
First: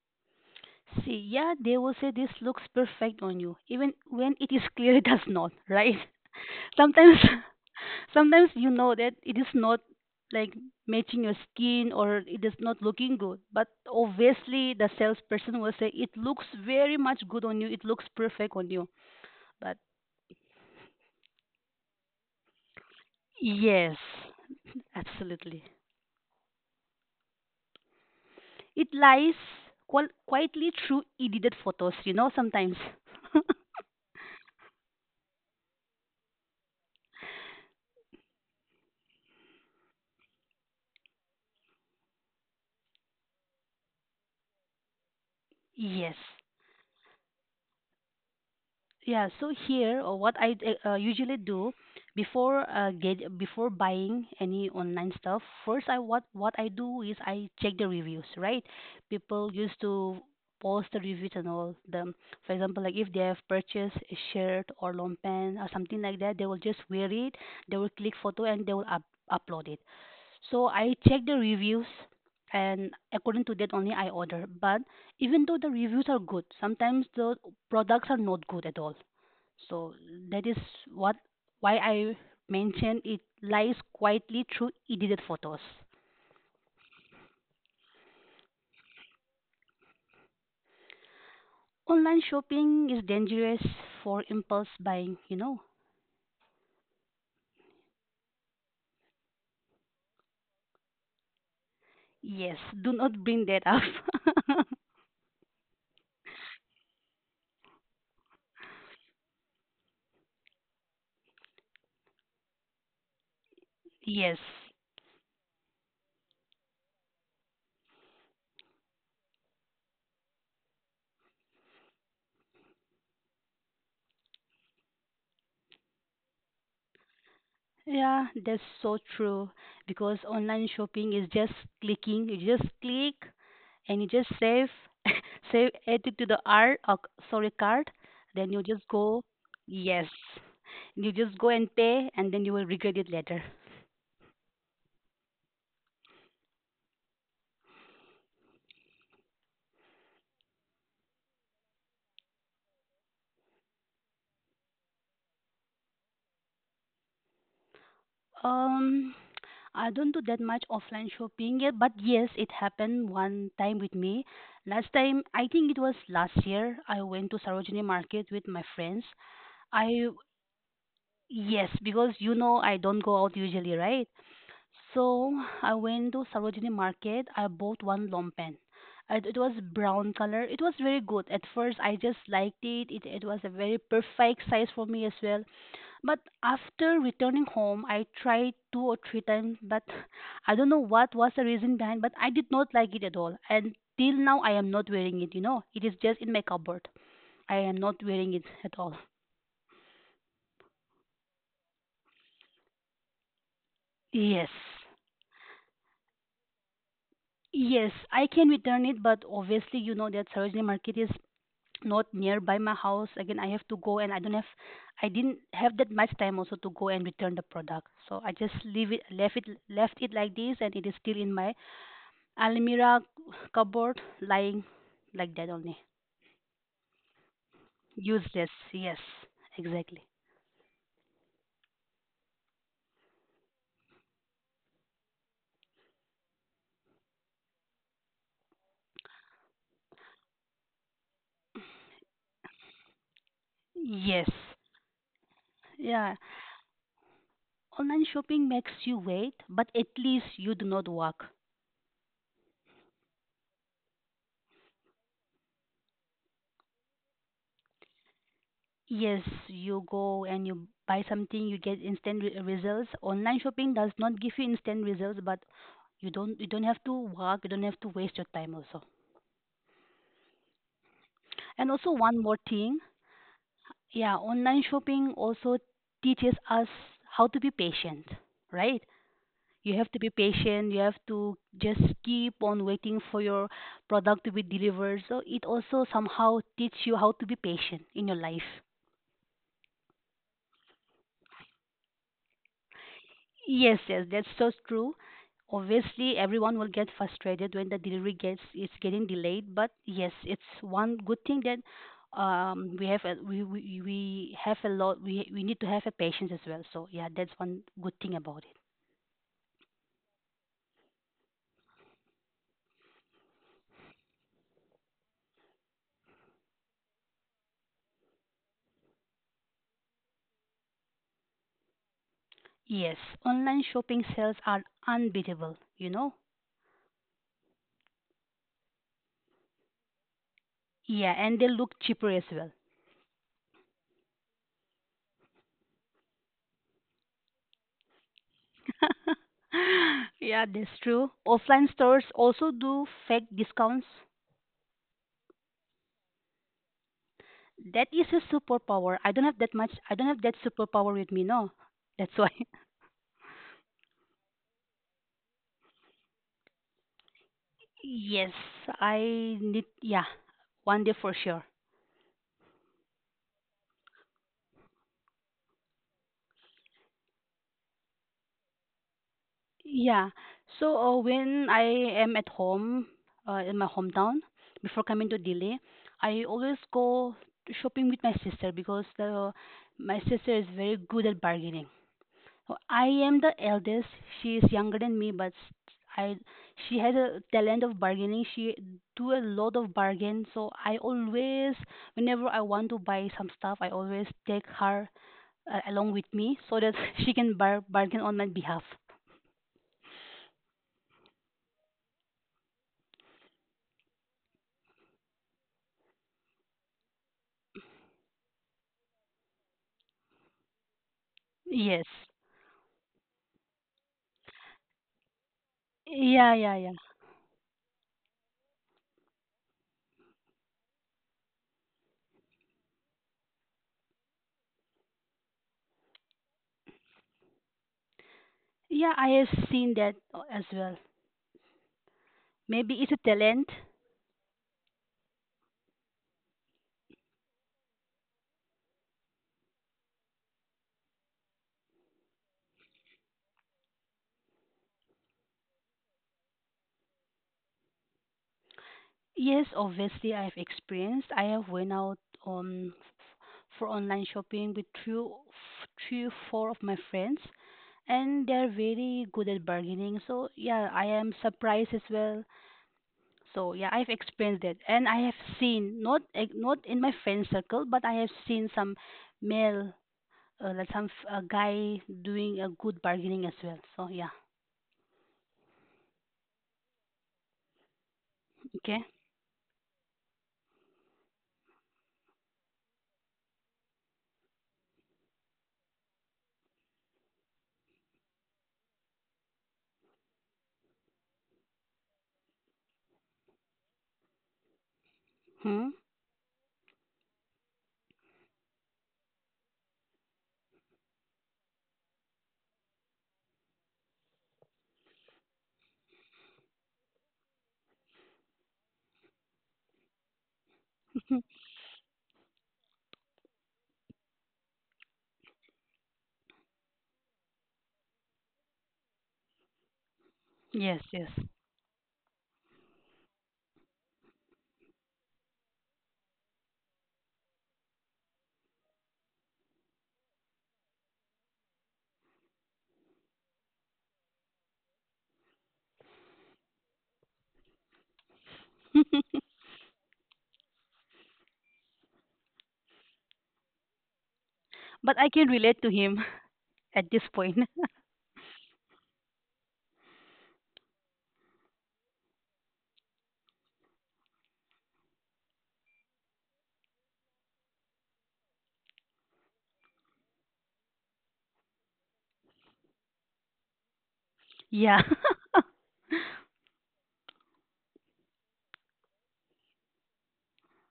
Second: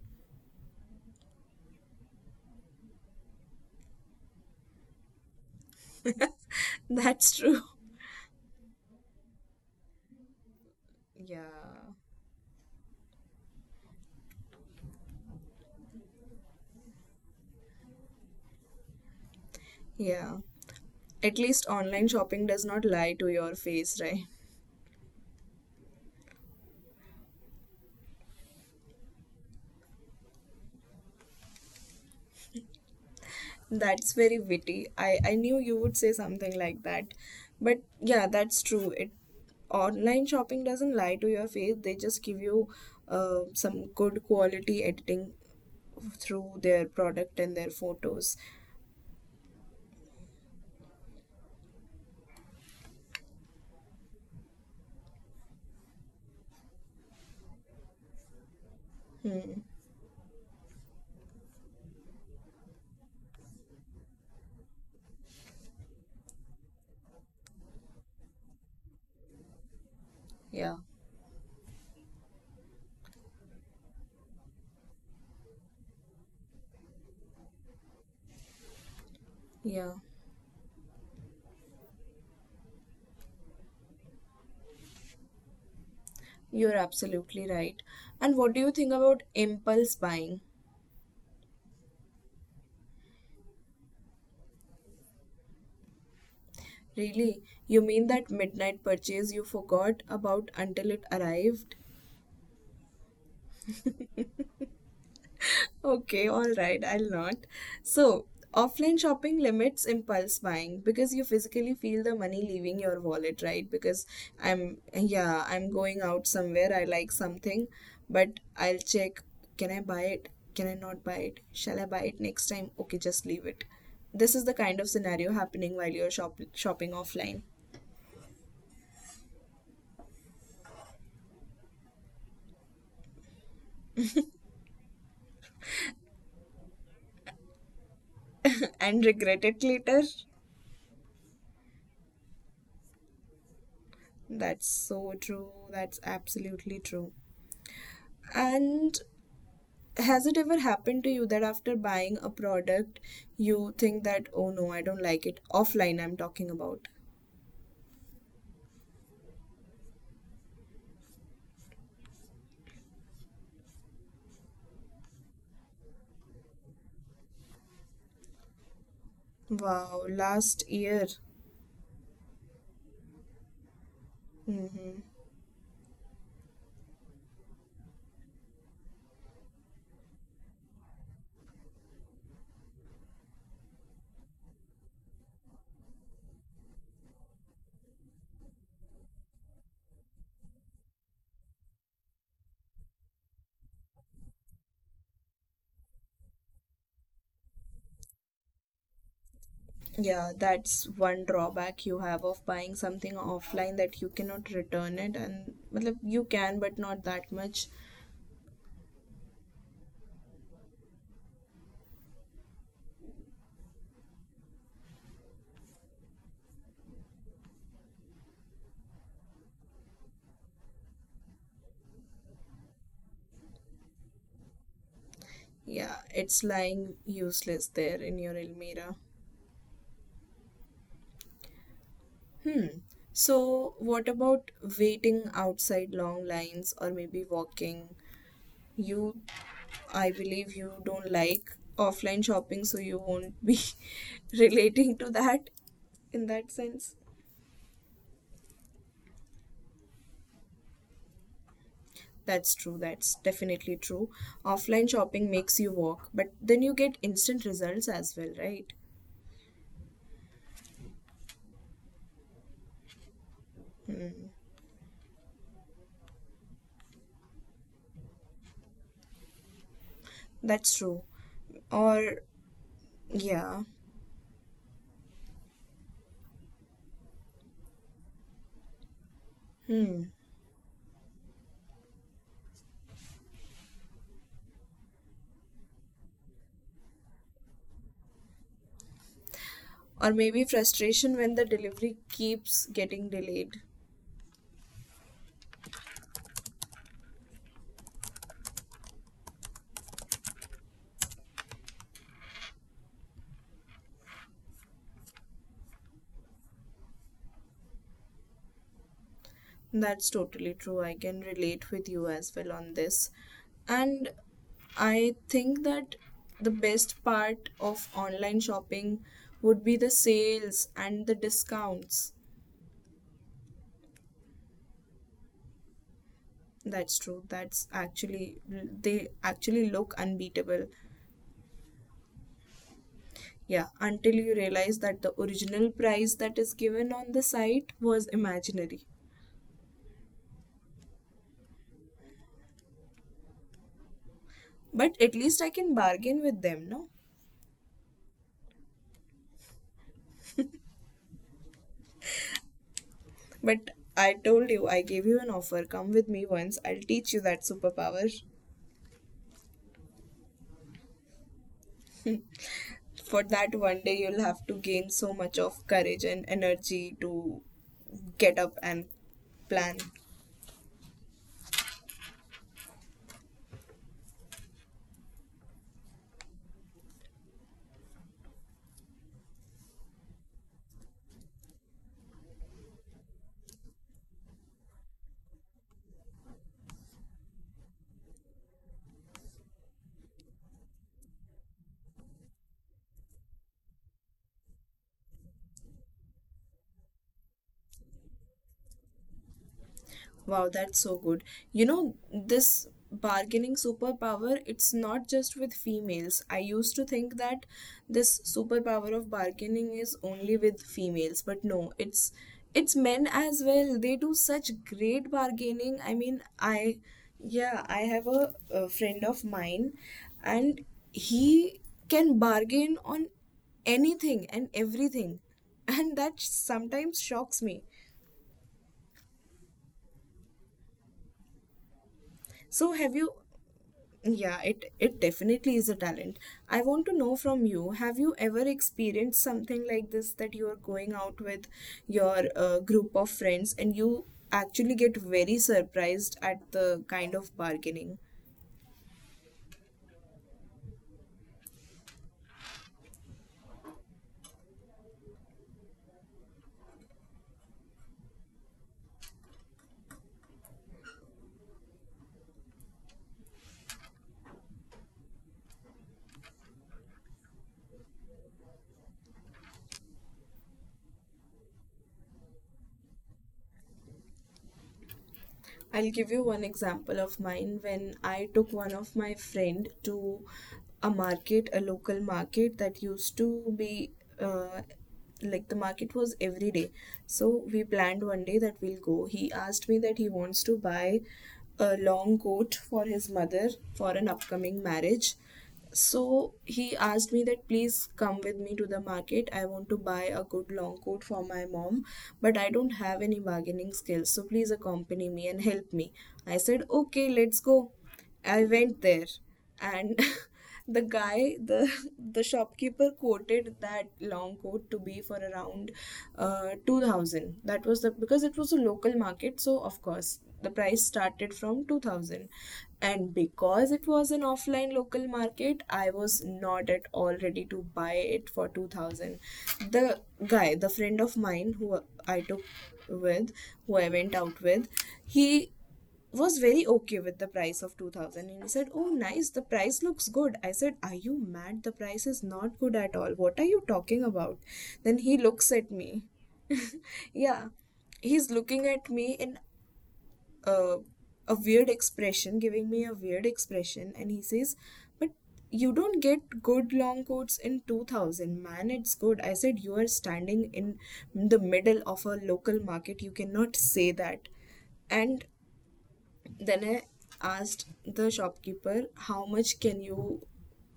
[SPEAKER 2] See, yeah, they will say this looks perfect on you, even when it is clear it does not, right? Sometimes,
[SPEAKER 1] That's true.
[SPEAKER 2] sometimes you know that it is not like matching your skin
[SPEAKER 1] Yeah.
[SPEAKER 2] or it is not looking good, but obviously the salesperson will say it looks very much good on you, it looks perfect on you. But
[SPEAKER 1] Yeah. At least online shopping does not lie to your
[SPEAKER 2] yes,
[SPEAKER 1] face, right?
[SPEAKER 2] absolutely, it lies quietly through edited photos, sometimes.
[SPEAKER 1] That's very witty. I knew you would say something like that. But yeah, that's true. It online shopping doesn't lie to your face. They just give you some good quality editing
[SPEAKER 2] Yes.
[SPEAKER 1] through their product and their photos.
[SPEAKER 2] Yeah, so here what I usually do before get before buying any online stuff, first I what I do is I check the reviews, right? People
[SPEAKER 1] Hmm.
[SPEAKER 2] used to post the reviews and all them. For example, like if they have purchased a shirt or long pant or something like that, they will just wear it, they will click photo, and they will up upload it. So
[SPEAKER 1] Yeah.
[SPEAKER 2] I checked the reviews, and according to that only I order. But even though the reviews are good, sometimes the products are not good at all. So
[SPEAKER 1] Yeah.
[SPEAKER 2] that is what why I mentioned it lies quietly through edited photos.
[SPEAKER 1] You're absolutely right. And what do you think about impulse buying?
[SPEAKER 2] Online shopping is dangerous for impulse buying, you know.
[SPEAKER 1] Really? You mean that midnight purchase you forgot about until it arrived?
[SPEAKER 2] Yes, do not bring that up.
[SPEAKER 1] Okay, all right, I'll not. So, offline shopping limits impulse buying because you physically feel the money leaving your wallet, right? Because
[SPEAKER 2] yes.
[SPEAKER 1] I'm, yeah, I'm going out somewhere, I like something, but I'll check, can I buy it? Can I not buy it? Shall I buy it next time? Okay, just leave it. This is the kind of scenario happening while you're shopping offline.
[SPEAKER 2] Yeah, that's so true because online shopping is just clicking. You just click and you just save save add it to the sorry, card. Then you just
[SPEAKER 1] And
[SPEAKER 2] go.
[SPEAKER 1] regret it later.
[SPEAKER 2] Yes, you just go and pay, and then you will regret it later.
[SPEAKER 1] That's so true. That's absolutely true. And has it ever happened to you that after buying a product, you think that, oh no, I don't like it? Offline, I'm talking about.
[SPEAKER 2] um I don't do that much offline shopping yet, but yes, it happened one time with me last time. I think it was last year. I went to Sarojini Market with my friends.
[SPEAKER 1] Wow,
[SPEAKER 2] i
[SPEAKER 1] last year.
[SPEAKER 2] yes because you know I don't go out usually, right?
[SPEAKER 1] Hmm.
[SPEAKER 2] So I went to Sarojini Market. I bought one lompan. It was brown color. It was very good. At first, I just liked it. It was a very perfect size for me as well. But after returning home, I tried two or three times. But I don't know what was the reason behind. But I did not like it at all. And till now, I am not wearing it. You know, it is just in my cupboard. I am not wearing it at all.
[SPEAKER 1] Yeah, that's one drawback you have of buying something offline, that you
[SPEAKER 2] Yes.
[SPEAKER 1] cannot return it, and well, you can, but not that much.
[SPEAKER 2] Yes, I can return it, but obviously you know that Sarojini Market is not nearby my house. Again, I have to go, and I don't have, I didn't have that much time also to go and return the product, so I just leave it left it left it like this, and it is still in my almirah cupboard, lying like that only.
[SPEAKER 1] Yeah, it's lying useless there in your
[SPEAKER 2] Useless,
[SPEAKER 1] Elmira.
[SPEAKER 2] yes, exactly,
[SPEAKER 1] Hmm. So, what about waiting outside long lines or maybe walking? You I believe you don't like offline shopping, so you won't be
[SPEAKER 2] yes.
[SPEAKER 1] relating to that
[SPEAKER 2] Yeah,
[SPEAKER 1] in that sense.
[SPEAKER 2] online shopping makes you wait, but at least you do not work.
[SPEAKER 1] That's true. That's definitely true. Offline shopping makes you walk, but then you get instant results as well, right?
[SPEAKER 2] Yes, you go and you buy something, you get instant results. Online shopping does not give you instant results, but you don't have to work. You don't have to waste your time also.
[SPEAKER 1] That's true.
[SPEAKER 2] And also one
[SPEAKER 1] Or,
[SPEAKER 2] more thing,
[SPEAKER 1] yeah.
[SPEAKER 2] yeah, online shopping also teaches us how to be patient, right? You have to
[SPEAKER 1] Hmm.
[SPEAKER 2] be patient. You have to just keep on waiting for your product to be delivered. So it also somehow teach you how to be patient in your life.
[SPEAKER 1] Or maybe frustration when the delivery keeps getting delayed.
[SPEAKER 2] Yes, yes, that's so true. Obviously, everyone will get frustrated when the delivery gets it's getting delayed. But yes, it's one good thing that we have a lot. We need to have a patience as well. So yeah, that's one good thing about it.
[SPEAKER 1] That's totally true. I can relate with you as well on this. And I think that the best part of online shopping would be the sales and the discounts.
[SPEAKER 2] Yes, online shopping sales are unbeatable. You know.
[SPEAKER 1] That's true. That's actually, they actually look unbeatable.
[SPEAKER 2] Yeah, and they look cheaper as well.
[SPEAKER 1] Yeah, until you realize that the original price that is given on the site was imaginary.
[SPEAKER 2] yeah, that's true. Offline stores also do fake discounts.
[SPEAKER 1] But at least I can bargain with them, no?
[SPEAKER 2] That is a superpower. I don't have that much. I don't have that superpower with me. No, that's why.
[SPEAKER 1] But I told you, I gave you an offer. Come with me once. I'll teach you that superpower.
[SPEAKER 2] Yes, I need, yeah, one day for sure.
[SPEAKER 1] For that one day, you'll have to gain so much of courage and energy to get up and plan.
[SPEAKER 2] Yeah. So when I am at home, in my hometown, before coming to Delhi, I always go shopping with my sister because my sister is very good at bargaining. So I am the eldest. She is younger than me, but s- I she has a talent of bargaining. She do a lot of bargain. So I always, whenever I want to buy some stuff, I always take her along with me so that she can bargain on my behalf.
[SPEAKER 1] Wow, that's so good. You know, this bargaining superpower, it's not just with females. I used to think that this superpower of bargaining is only with females, but no,
[SPEAKER 2] Yes.
[SPEAKER 1] it's men as well. They do such great bargaining. I mean,
[SPEAKER 2] Yeah, yeah, yeah.
[SPEAKER 1] I, yeah, I have a, friend of mine, and he can bargain on anything and everything, and that sometimes shocks me.
[SPEAKER 2] Yeah, I have seen that as well. Maybe
[SPEAKER 1] So,
[SPEAKER 2] it's a
[SPEAKER 1] have you?
[SPEAKER 2] talent.
[SPEAKER 1] Yeah, it definitely is a talent. I want to know from you, have you ever experienced something like this, that you are going out with your group of friends and you actually get very surprised at the kind of bargaining?
[SPEAKER 2] Yes, obviously I've experienced. I have went out on for online shopping with two, three, or four of my friends, and they're very good at bargaining. So yeah, I am surprised as well. So yeah, I've experienced that, and I have seen not in my friend circle, but I have seen some male, like some a guy doing a good bargaining as well. So yeah,
[SPEAKER 1] I'll give you one example of mine when I took one
[SPEAKER 2] okay,
[SPEAKER 1] of my friend to a market, a local market that used to be, uh, like, the market was every day. So we planned one day that we'll go. He asked me that he wants to buy a long coat for his mother for an upcoming marriage.
[SPEAKER 2] hmm,
[SPEAKER 1] So he asked me that, please come with me to the market. I want to buy a good long coat for my mom, but I don't have any bargaining skills. So please accompany me and help me. I said, okay, let's go. I went there, and the guy, the shopkeeper quoted that long coat to be for around, 2000. That was the because it was a local market, so of course the
[SPEAKER 2] yes,
[SPEAKER 1] price
[SPEAKER 2] yes.
[SPEAKER 1] started from 2000. And because it was an offline local market, I was not at all ready to buy it for 2000. The guy, the friend of mine who I took with, who I went out with, he was very okay with the price of 2000, and he said, oh, nice, the price looks good. I said, are you mad? The price is not good at all. What are you talking about?
[SPEAKER 2] But
[SPEAKER 1] Then
[SPEAKER 2] I
[SPEAKER 1] he
[SPEAKER 2] can
[SPEAKER 1] looks
[SPEAKER 2] relate to
[SPEAKER 1] at me.
[SPEAKER 2] him at this point.
[SPEAKER 1] Yeah, he's looking at me and, uh, giving me a weird expression, and he says, "But you don't get good long coats in 2000, man. It's good." I said, "You are standing in the middle of a local market. You cannot say that."
[SPEAKER 2] Yeah.
[SPEAKER 1] And then I asked the shopkeeper, how much can you,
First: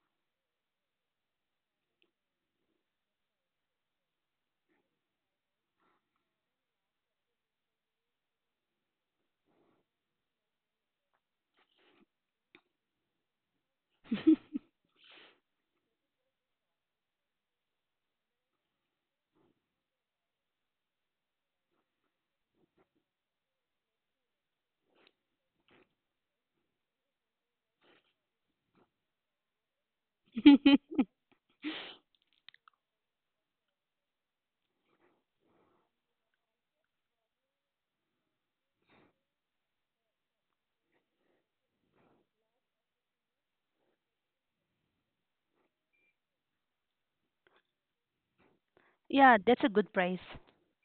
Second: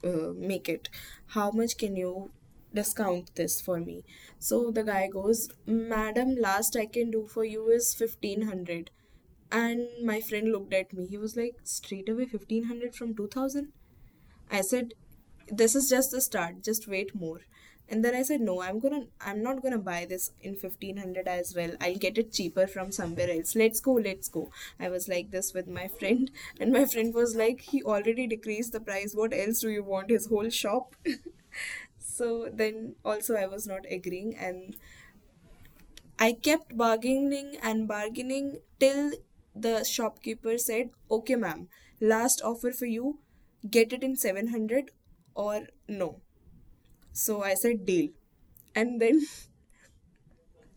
[SPEAKER 1] make it? How much can you discount this for me? So the guy goes, "Madam, last I can do for you is 1500." And my friend looked at me. He was like, "straight away 1500 from 2000." I said, this is just the start, just wait more. And then I said, no, I'm not gonna buy this in 1500 as well. I'll get it cheaper from somewhere else. Let's go, let's go. I was like this with my friend, and my friend was like, he already decreased the price. What else do you want? His whole shop. So then also I was not agreeing, and I kept bargaining and bargaining till the shopkeeper said, "Okay, ma'am, last offer for you, get it in 700 or no." So I said, deal. And then,
[SPEAKER 2] yeah, that's a good price.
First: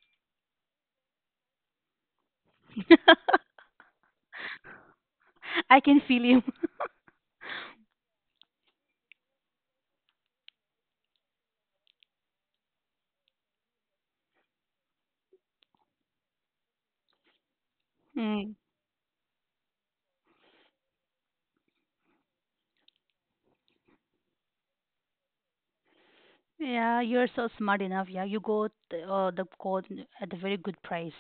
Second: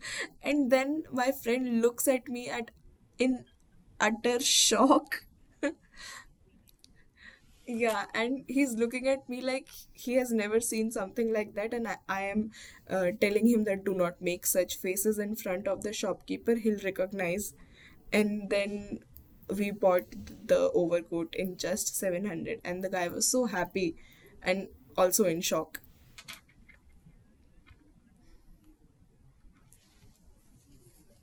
[SPEAKER 1] and then my friend looks at me at, in utter shock.
[SPEAKER 2] I can feel you.
[SPEAKER 1] Yeah, and he's looking at me like he has never seen something like that, and I am telling him that, do not make such faces in front of the shopkeeper, he'll recognize. And
[SPEAKER 2] Mm.
[SPEAKER 1] then we bought the overcoat in just 700, and the guy was so happy and also in shock.
[SPEAKER 2] Yeah, you're so smart enough. Yeah, you got the code at a very good price.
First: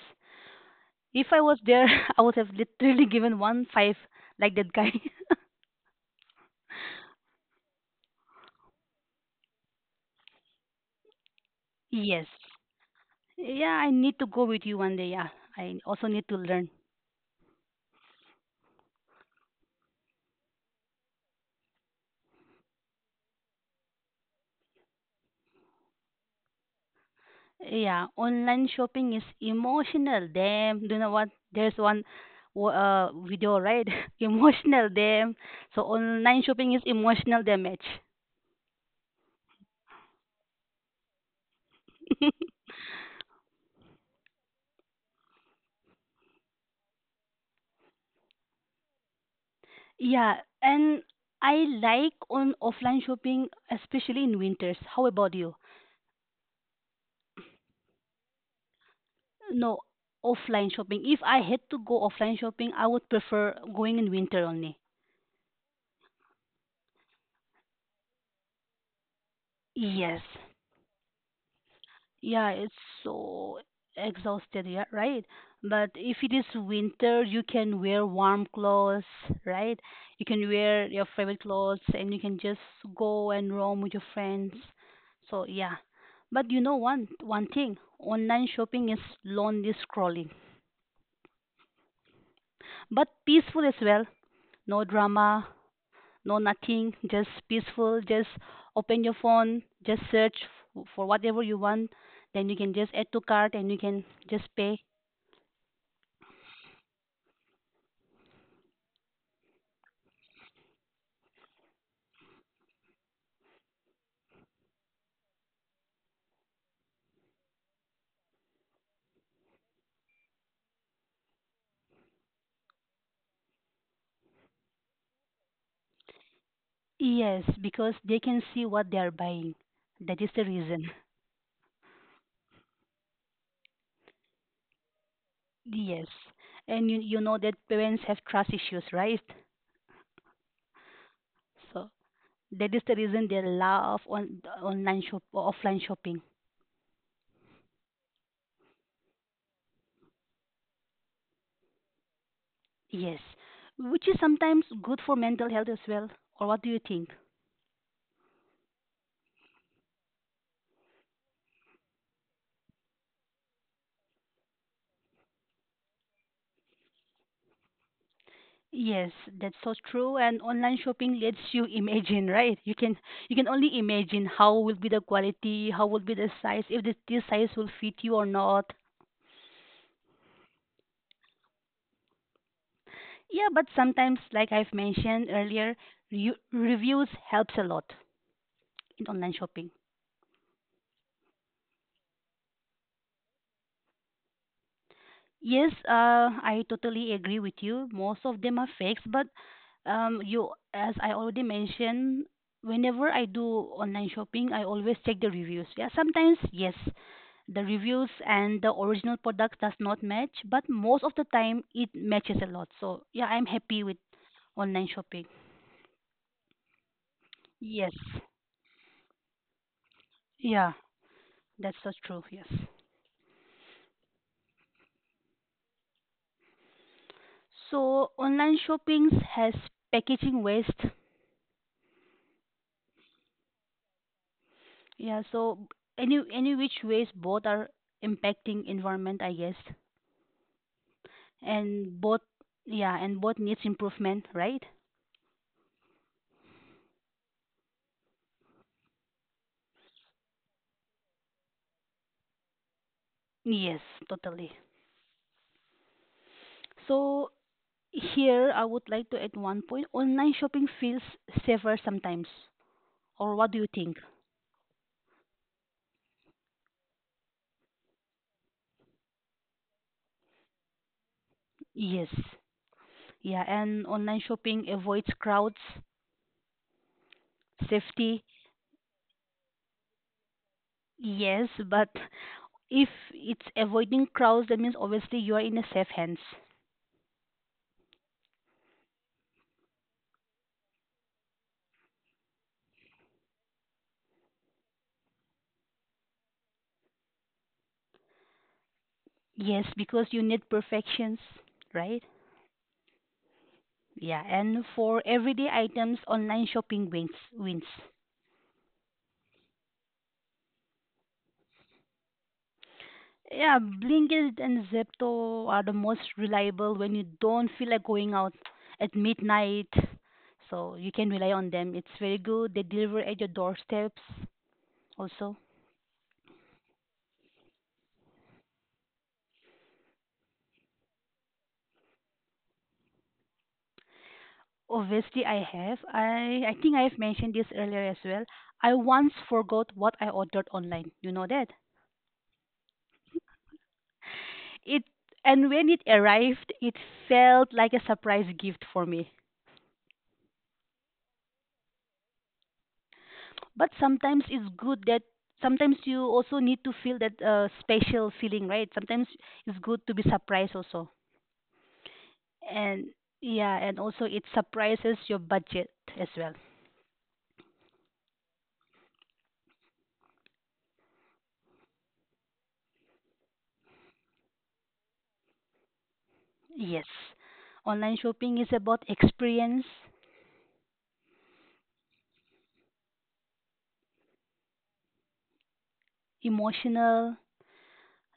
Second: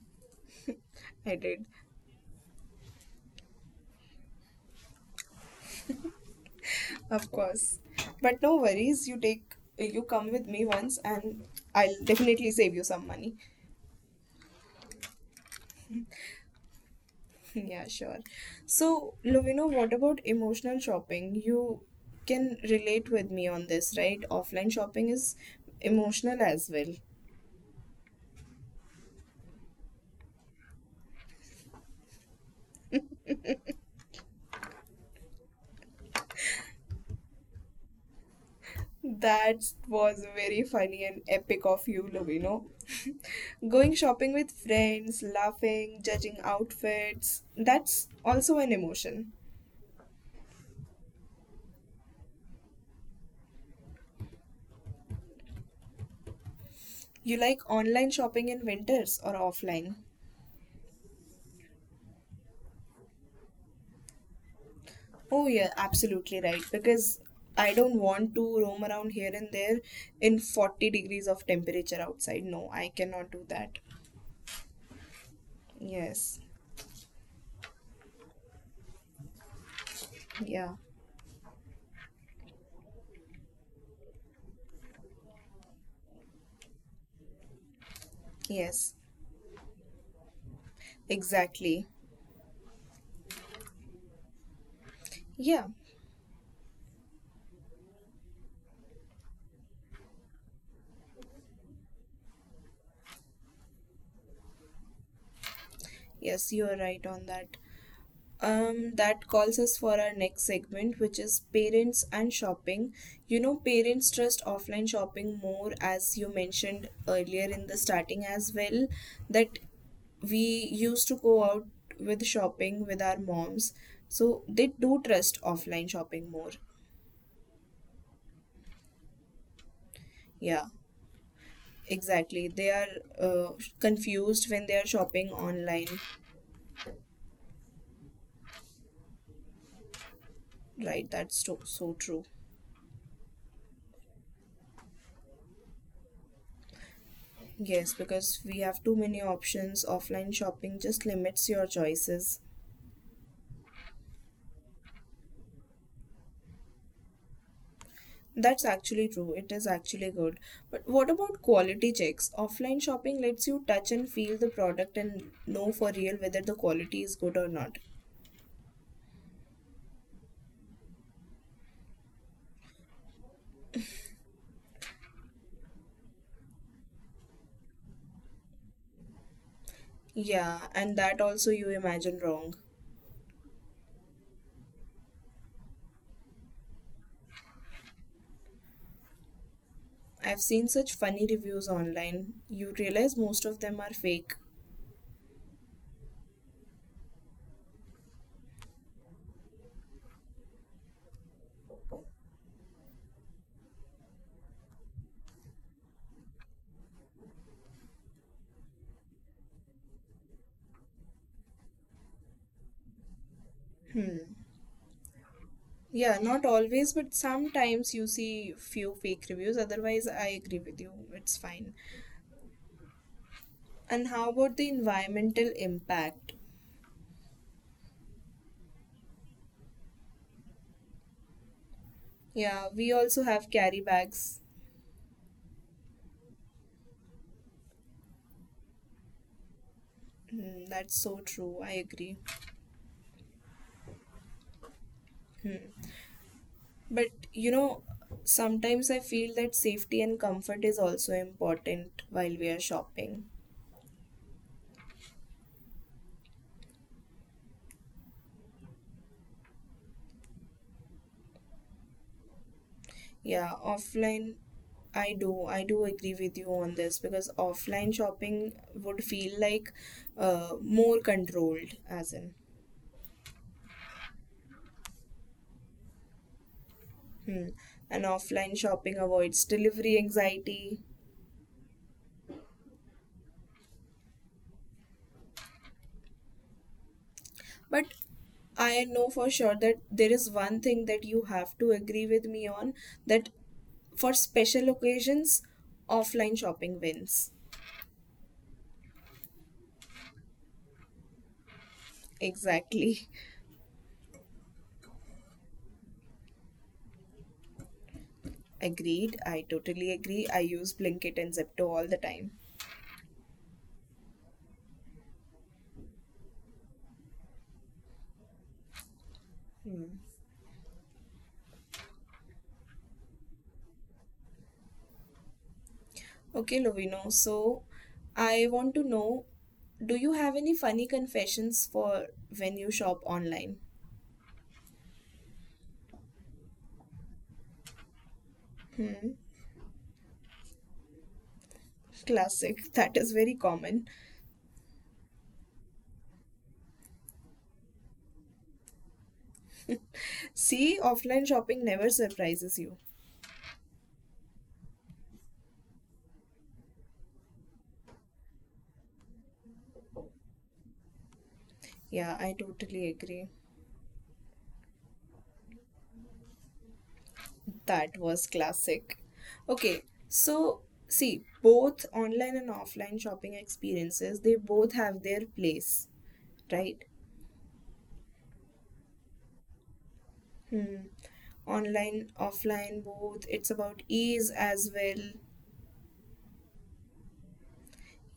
[SPEAKER 2] If
[SPEAKER 1] I
[SPEAKER 2] I was
[SPEAKER 1] did,
[SPEAKER 2] there, I would have literally given one five like that guy.
[SPEAKER 1] of course. But no worries, you come with me once, and I'll
[SPEAKER 2] yes.
[SPEAKER 1] definitely save you some money.
[SPEAKER 2] Yeah, I need to go with you one day. Yeah, I also need to learn.
[SPEAKER 1] Yeah, sure. So, Lovino, what about emotional shopping? You can relate with me on this, right? Offline shopping is emotional as well.
[SPEAKER 2] Yeah, online shopping is emotional. Damn, do you know what? There's one video, right? emotional, damn. So online shopping is emotional damage.
[SPEAKER 1] That was very funny and epic of you, Lovino. Going shopping with friends, laughing, judging outfits, that's also an emotion.
[SPEAKER 2] yeah, and I like on offline shopping, especially in winters. How about you?
[SPEAKER 1] You like online shopping in winters or
[SPEAKER 2] No,
[SPEAKER 1] offline?
[SPEAKER 2] offline shopping. If I had to go offline shopping, I would prefer going in winter only.
[SPEAKER 1] Oh, yeah, absolutely right. Because I don't want to roam around here and there
[SPEAKER 2] Yes.
[SPEAKER 1] in 40 degrees of temperature outside.
[SPEAKER 2] Yeah,
[SPEAKER 1] No,
[SPEAKER 2] it's
[SPEAKER 1] I cannot do
[SPEAKER 2] so
[SPEAKER 1] that.
[SPEAKER 2] exhausted, yeah, right? But if it
[SPEAKER 1] Yes.
[SPEAKER 2] is winter, you can wear warm clothes, right? You can
[SPEAKER 1] Yeah.
[SPEAKER 2] wear your favorite clothes, and you can just go and roam with your friends. So yeah. But you know one thing, online shopping
[SPEAKER 1] Yes.
[SPEAKER 2] is lonely scrolling,
[SPEAKER 1] Exactly.
[SPEAKER 2] but peaceful as well. No drama,
[SPEAKER 1] Yeah.
[SPEAKER 2] no nothing, just peaceful. Just open your phone, just search for whatever you want. Then you can just add to cart, and you can just pay.
[SPEAKER 1] Yes, you're right on that. That calls us for our next segment, which is parents and shopping. You know, parents trust offline shopping more, as you mentioned earlier in the starting as well, that we used to go out with shopping with our moms. So they do trust offline shopping more.
[SPEAKER 2] Yes, because they can see what they are buying. That is the
[SPEAKER 1] Yeah,
[SPEAKER 2] reason.
[SPEAKER 1] exactly. They are confused when they are shopping online.
[SPEAKER 2] Yes. And you know that parents have trust issues, right?
[SPEAKER 1] Right, that's so,
[SPEAKER 2] So
[SPEAKER 1] so true.
[SPEAKER 2] that is the reason they love on online shop or offline shopping.
[SPEAKER 1] Yes, because we have too many options. Offline shopping just limits your choices.
[SPEAKER 2] Yes. Which is sometimes good for mental health as well. Or what do you think?
[SPEAKER 1] That's actually true. It is actually good. But what about quality checks? Offline shopping lets you touch and feel the product and know for real whether the quality is good or not.
[SPEAKER 2] Yes, that's so true. And online shopping lets you imagine, right? You can only imagine how will be the quality, how will be the size, if this size will fit you or not.
[SPEAKER 1] Yeah, and that also you imagine wrong.
[SPEAKER 2] Yeah, but sometimes, like I've mentioned earlier, reviews helps a lot in online shopping.
[SPEAKER 1] I've seen such funny reviews online. You realize most of them are fake.
[SPEAKER 2] Yes, I totally agree with you. Most of them are fakes, but you, as I already mentioned, whenever I do online shopping, I always check the reviews. Yeah, sometimes yes, the reviews and the original product does not match, but most of the time it matches a lot. So yeah, I'm happy with online shopping.
[SPEAKER 1] Yeah, not always, but
[SPEAKER 2] Yes,
[SPEAKER 1] sometimes you see few fake reviews. Otherwise, I agree
[SPEAKER 2] yeah,
[SPEAKER 1] with you. It's
[SPEAKER 2] that's
[SPEAKER 1] fine.
[SPEAKER 2] so true. Yes.
[SPEAKER 1] And how about the environmental impact?
[SPEAKER 2] So online shopping has packaging waste.
[SPEAKER 1] Yeah, we also have carry bags.
[SPEAKER 2] Yeah, so any which ways both are impacting environment, I guess.
[SPEAKER 1] Hmm, that's so true. I
[SPEAKER 2] And
[SPEAKER 1] agree.
[SPEAKER 2] both yeah, and both needs improvement, right?
[SPEAKER 1] Hmm. But you know, sometimes I feel that safety and comfort is also important while we are shopping.
[SPEAKER 2] Yes, totally. So here I would like to add one point. Online shopping feels safer sometimes. Or what
[SPEAKER 1] Yeah,
[SPEAKER 2] do you think?
[SPEAKER 1] offline, I do. I do agree with you on this because offline shopping would feel like, more controlled,
[SPEAKER 2] Yes.
[SPEAKER 1] as in.
[SPEAKER 2] Yeah, and online shopping avoids crowds,
[SPEAKER 1] Hmm. And
[SPEAKER 2] safety.
[SPEAKER 1] offline shopping avoids delivery anxiety.
[SPEAKER 2] Yes, but if it's avoiding crowds, that means obviously you are in a safe hands.
[SPEAKER 1] But I know for sure that there is one thing that you have to agree with me on, that for special occasions, offline shopping wins.
[SPEAKER 2] Yes, because you need perfections, right?
[SPEAKER 1] Exactly.
[SPEAKER 2] Yeah, and for everyday items, online shopping wins. Wins.
[SPEAKER 1] Agreed. I totally agree. I use Blinkit and Zepto all the time.
[SPEAKER 2] Yeah, Blinkit and Zepto are the most reliable when you don't feel like going out at midnight. So you can rely on them. It's very good. They deliver at your doorsteps also.
[SPEAKER 1] Okay, Lovino. So, I want to know, do you have any funny confessions for when you shop online?
[SPEAKER 2] Obviously, I have. I think I have mentioned this earlier as well. I
[SPEAKER 1] Hmm.
[SPEAKER 2] once forgot what I ordered online. You know that?
[SPEAKER 1] Classic. That is very common.
[SPEAKER 2] It and when it arrived, it felt like a surprise gift for me.
[SPEAKER 1] See, offline shopping never surprises you.
[SPEAKER 2] But sometimes it's good that sometimes you also need to feel that special feeling, right? Sometimes it's good to be surprised also.
[SPEAKER 1] Yeah, I
[SPEAKER 2] And
[SPEAKER 1] totally agree.
[SPEAKER 2] yeah, and also it surprises your budget as well.
[SPEAKER 1] That was classic. Okay, so see, both online and offline shopping experiences, they both have their place, right?
[SPEAKER 2] Yes. Online shopping is about experience,
[SPEAKER 1] Hmm. Online, offline, both. It's about ease as well.
[SPEAKER 2] emotional.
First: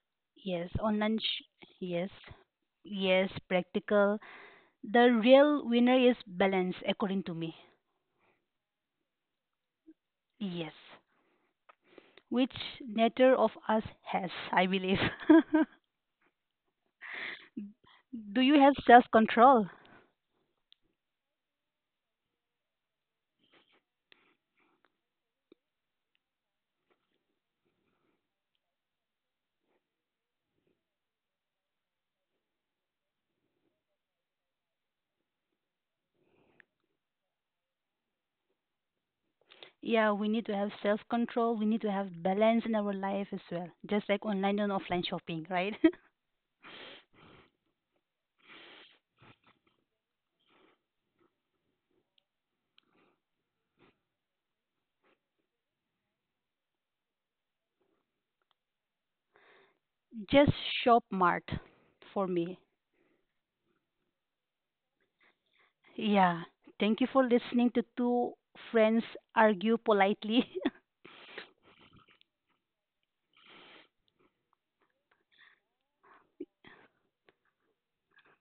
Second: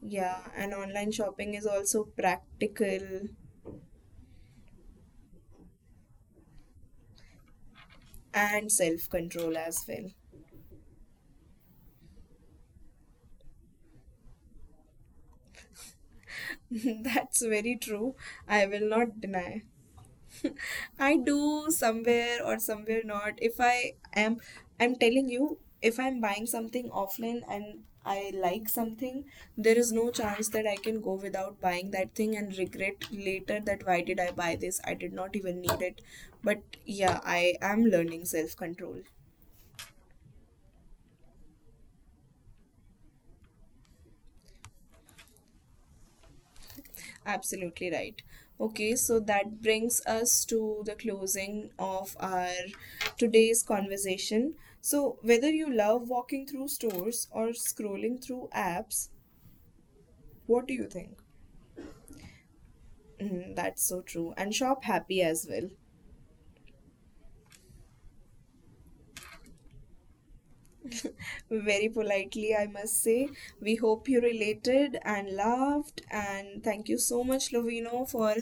[SPEAKER 1] Yeah,
[SPEAKER 2] Yes,
[SPEAKER 1] and online
[SPEAKER 2] online.
[SPEAKER 1] shopping is also
[SPEAKER 2] Yes,
[SPEAKER 1] practical
[SPEAKER 2] yes, practical. The real winner is balance, according to me.
[SPEAKER 1] and self control as well.
[SPEAKER 2] Yes, which neither of us has, I believe.
[SPEAKER 1] That's very true.
[SPEAKER 2] Do you
[SPEAKER 1] I
[SPEAKER 2] have
[SPEAKER 1] will
[SPEAKER 2] self
[SPEAKER 1] not deny.
[SPEAKER 2] control?
[SPEAKER 1] I do somewhere or somewhere not. If I am, I'm telling you, if I'm buying something offline and I like something, there is no chance that I can go without buying that thing and regret later that, why did I buy this? I did not even need it. But yeah, I am learning self control.
[SPEAKER 2] Yeah, we need to have self control. We need to have balance in our life as well, just like online and offline shopping, right?
[SPEAKER 1] Absolutely right. Okay, so that brings us to the closing of our today's conversation. So, whether you love walking through stores or scrolling through apps,
[SPEAKER 2] Just
[SPEAKER 1] what do you
[SPEAKER 2] shop
[SPEAKER 1] think?
[SPEAKER 2] smart, for me.
[SPEAKER 1] Mm, that's so true. And shop happy as well.
[SPEAKER 2] Yeah. Thank you for listening to two friends argue politely.
[SPEAKER 1] Very politely, I must say. We hope you related and laughed. And thank you so much, Lovino, for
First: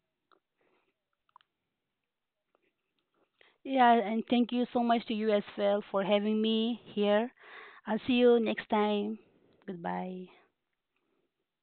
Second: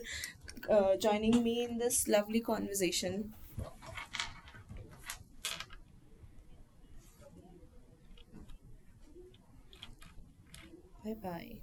[SPEAKER 1] joining me in this lovely conversation.
[SPEAKER 2] Yeah, and thank you so much to you as well for having me here. I'll see you next time. Goodbye.
[SPEAKER 1] Bye bye.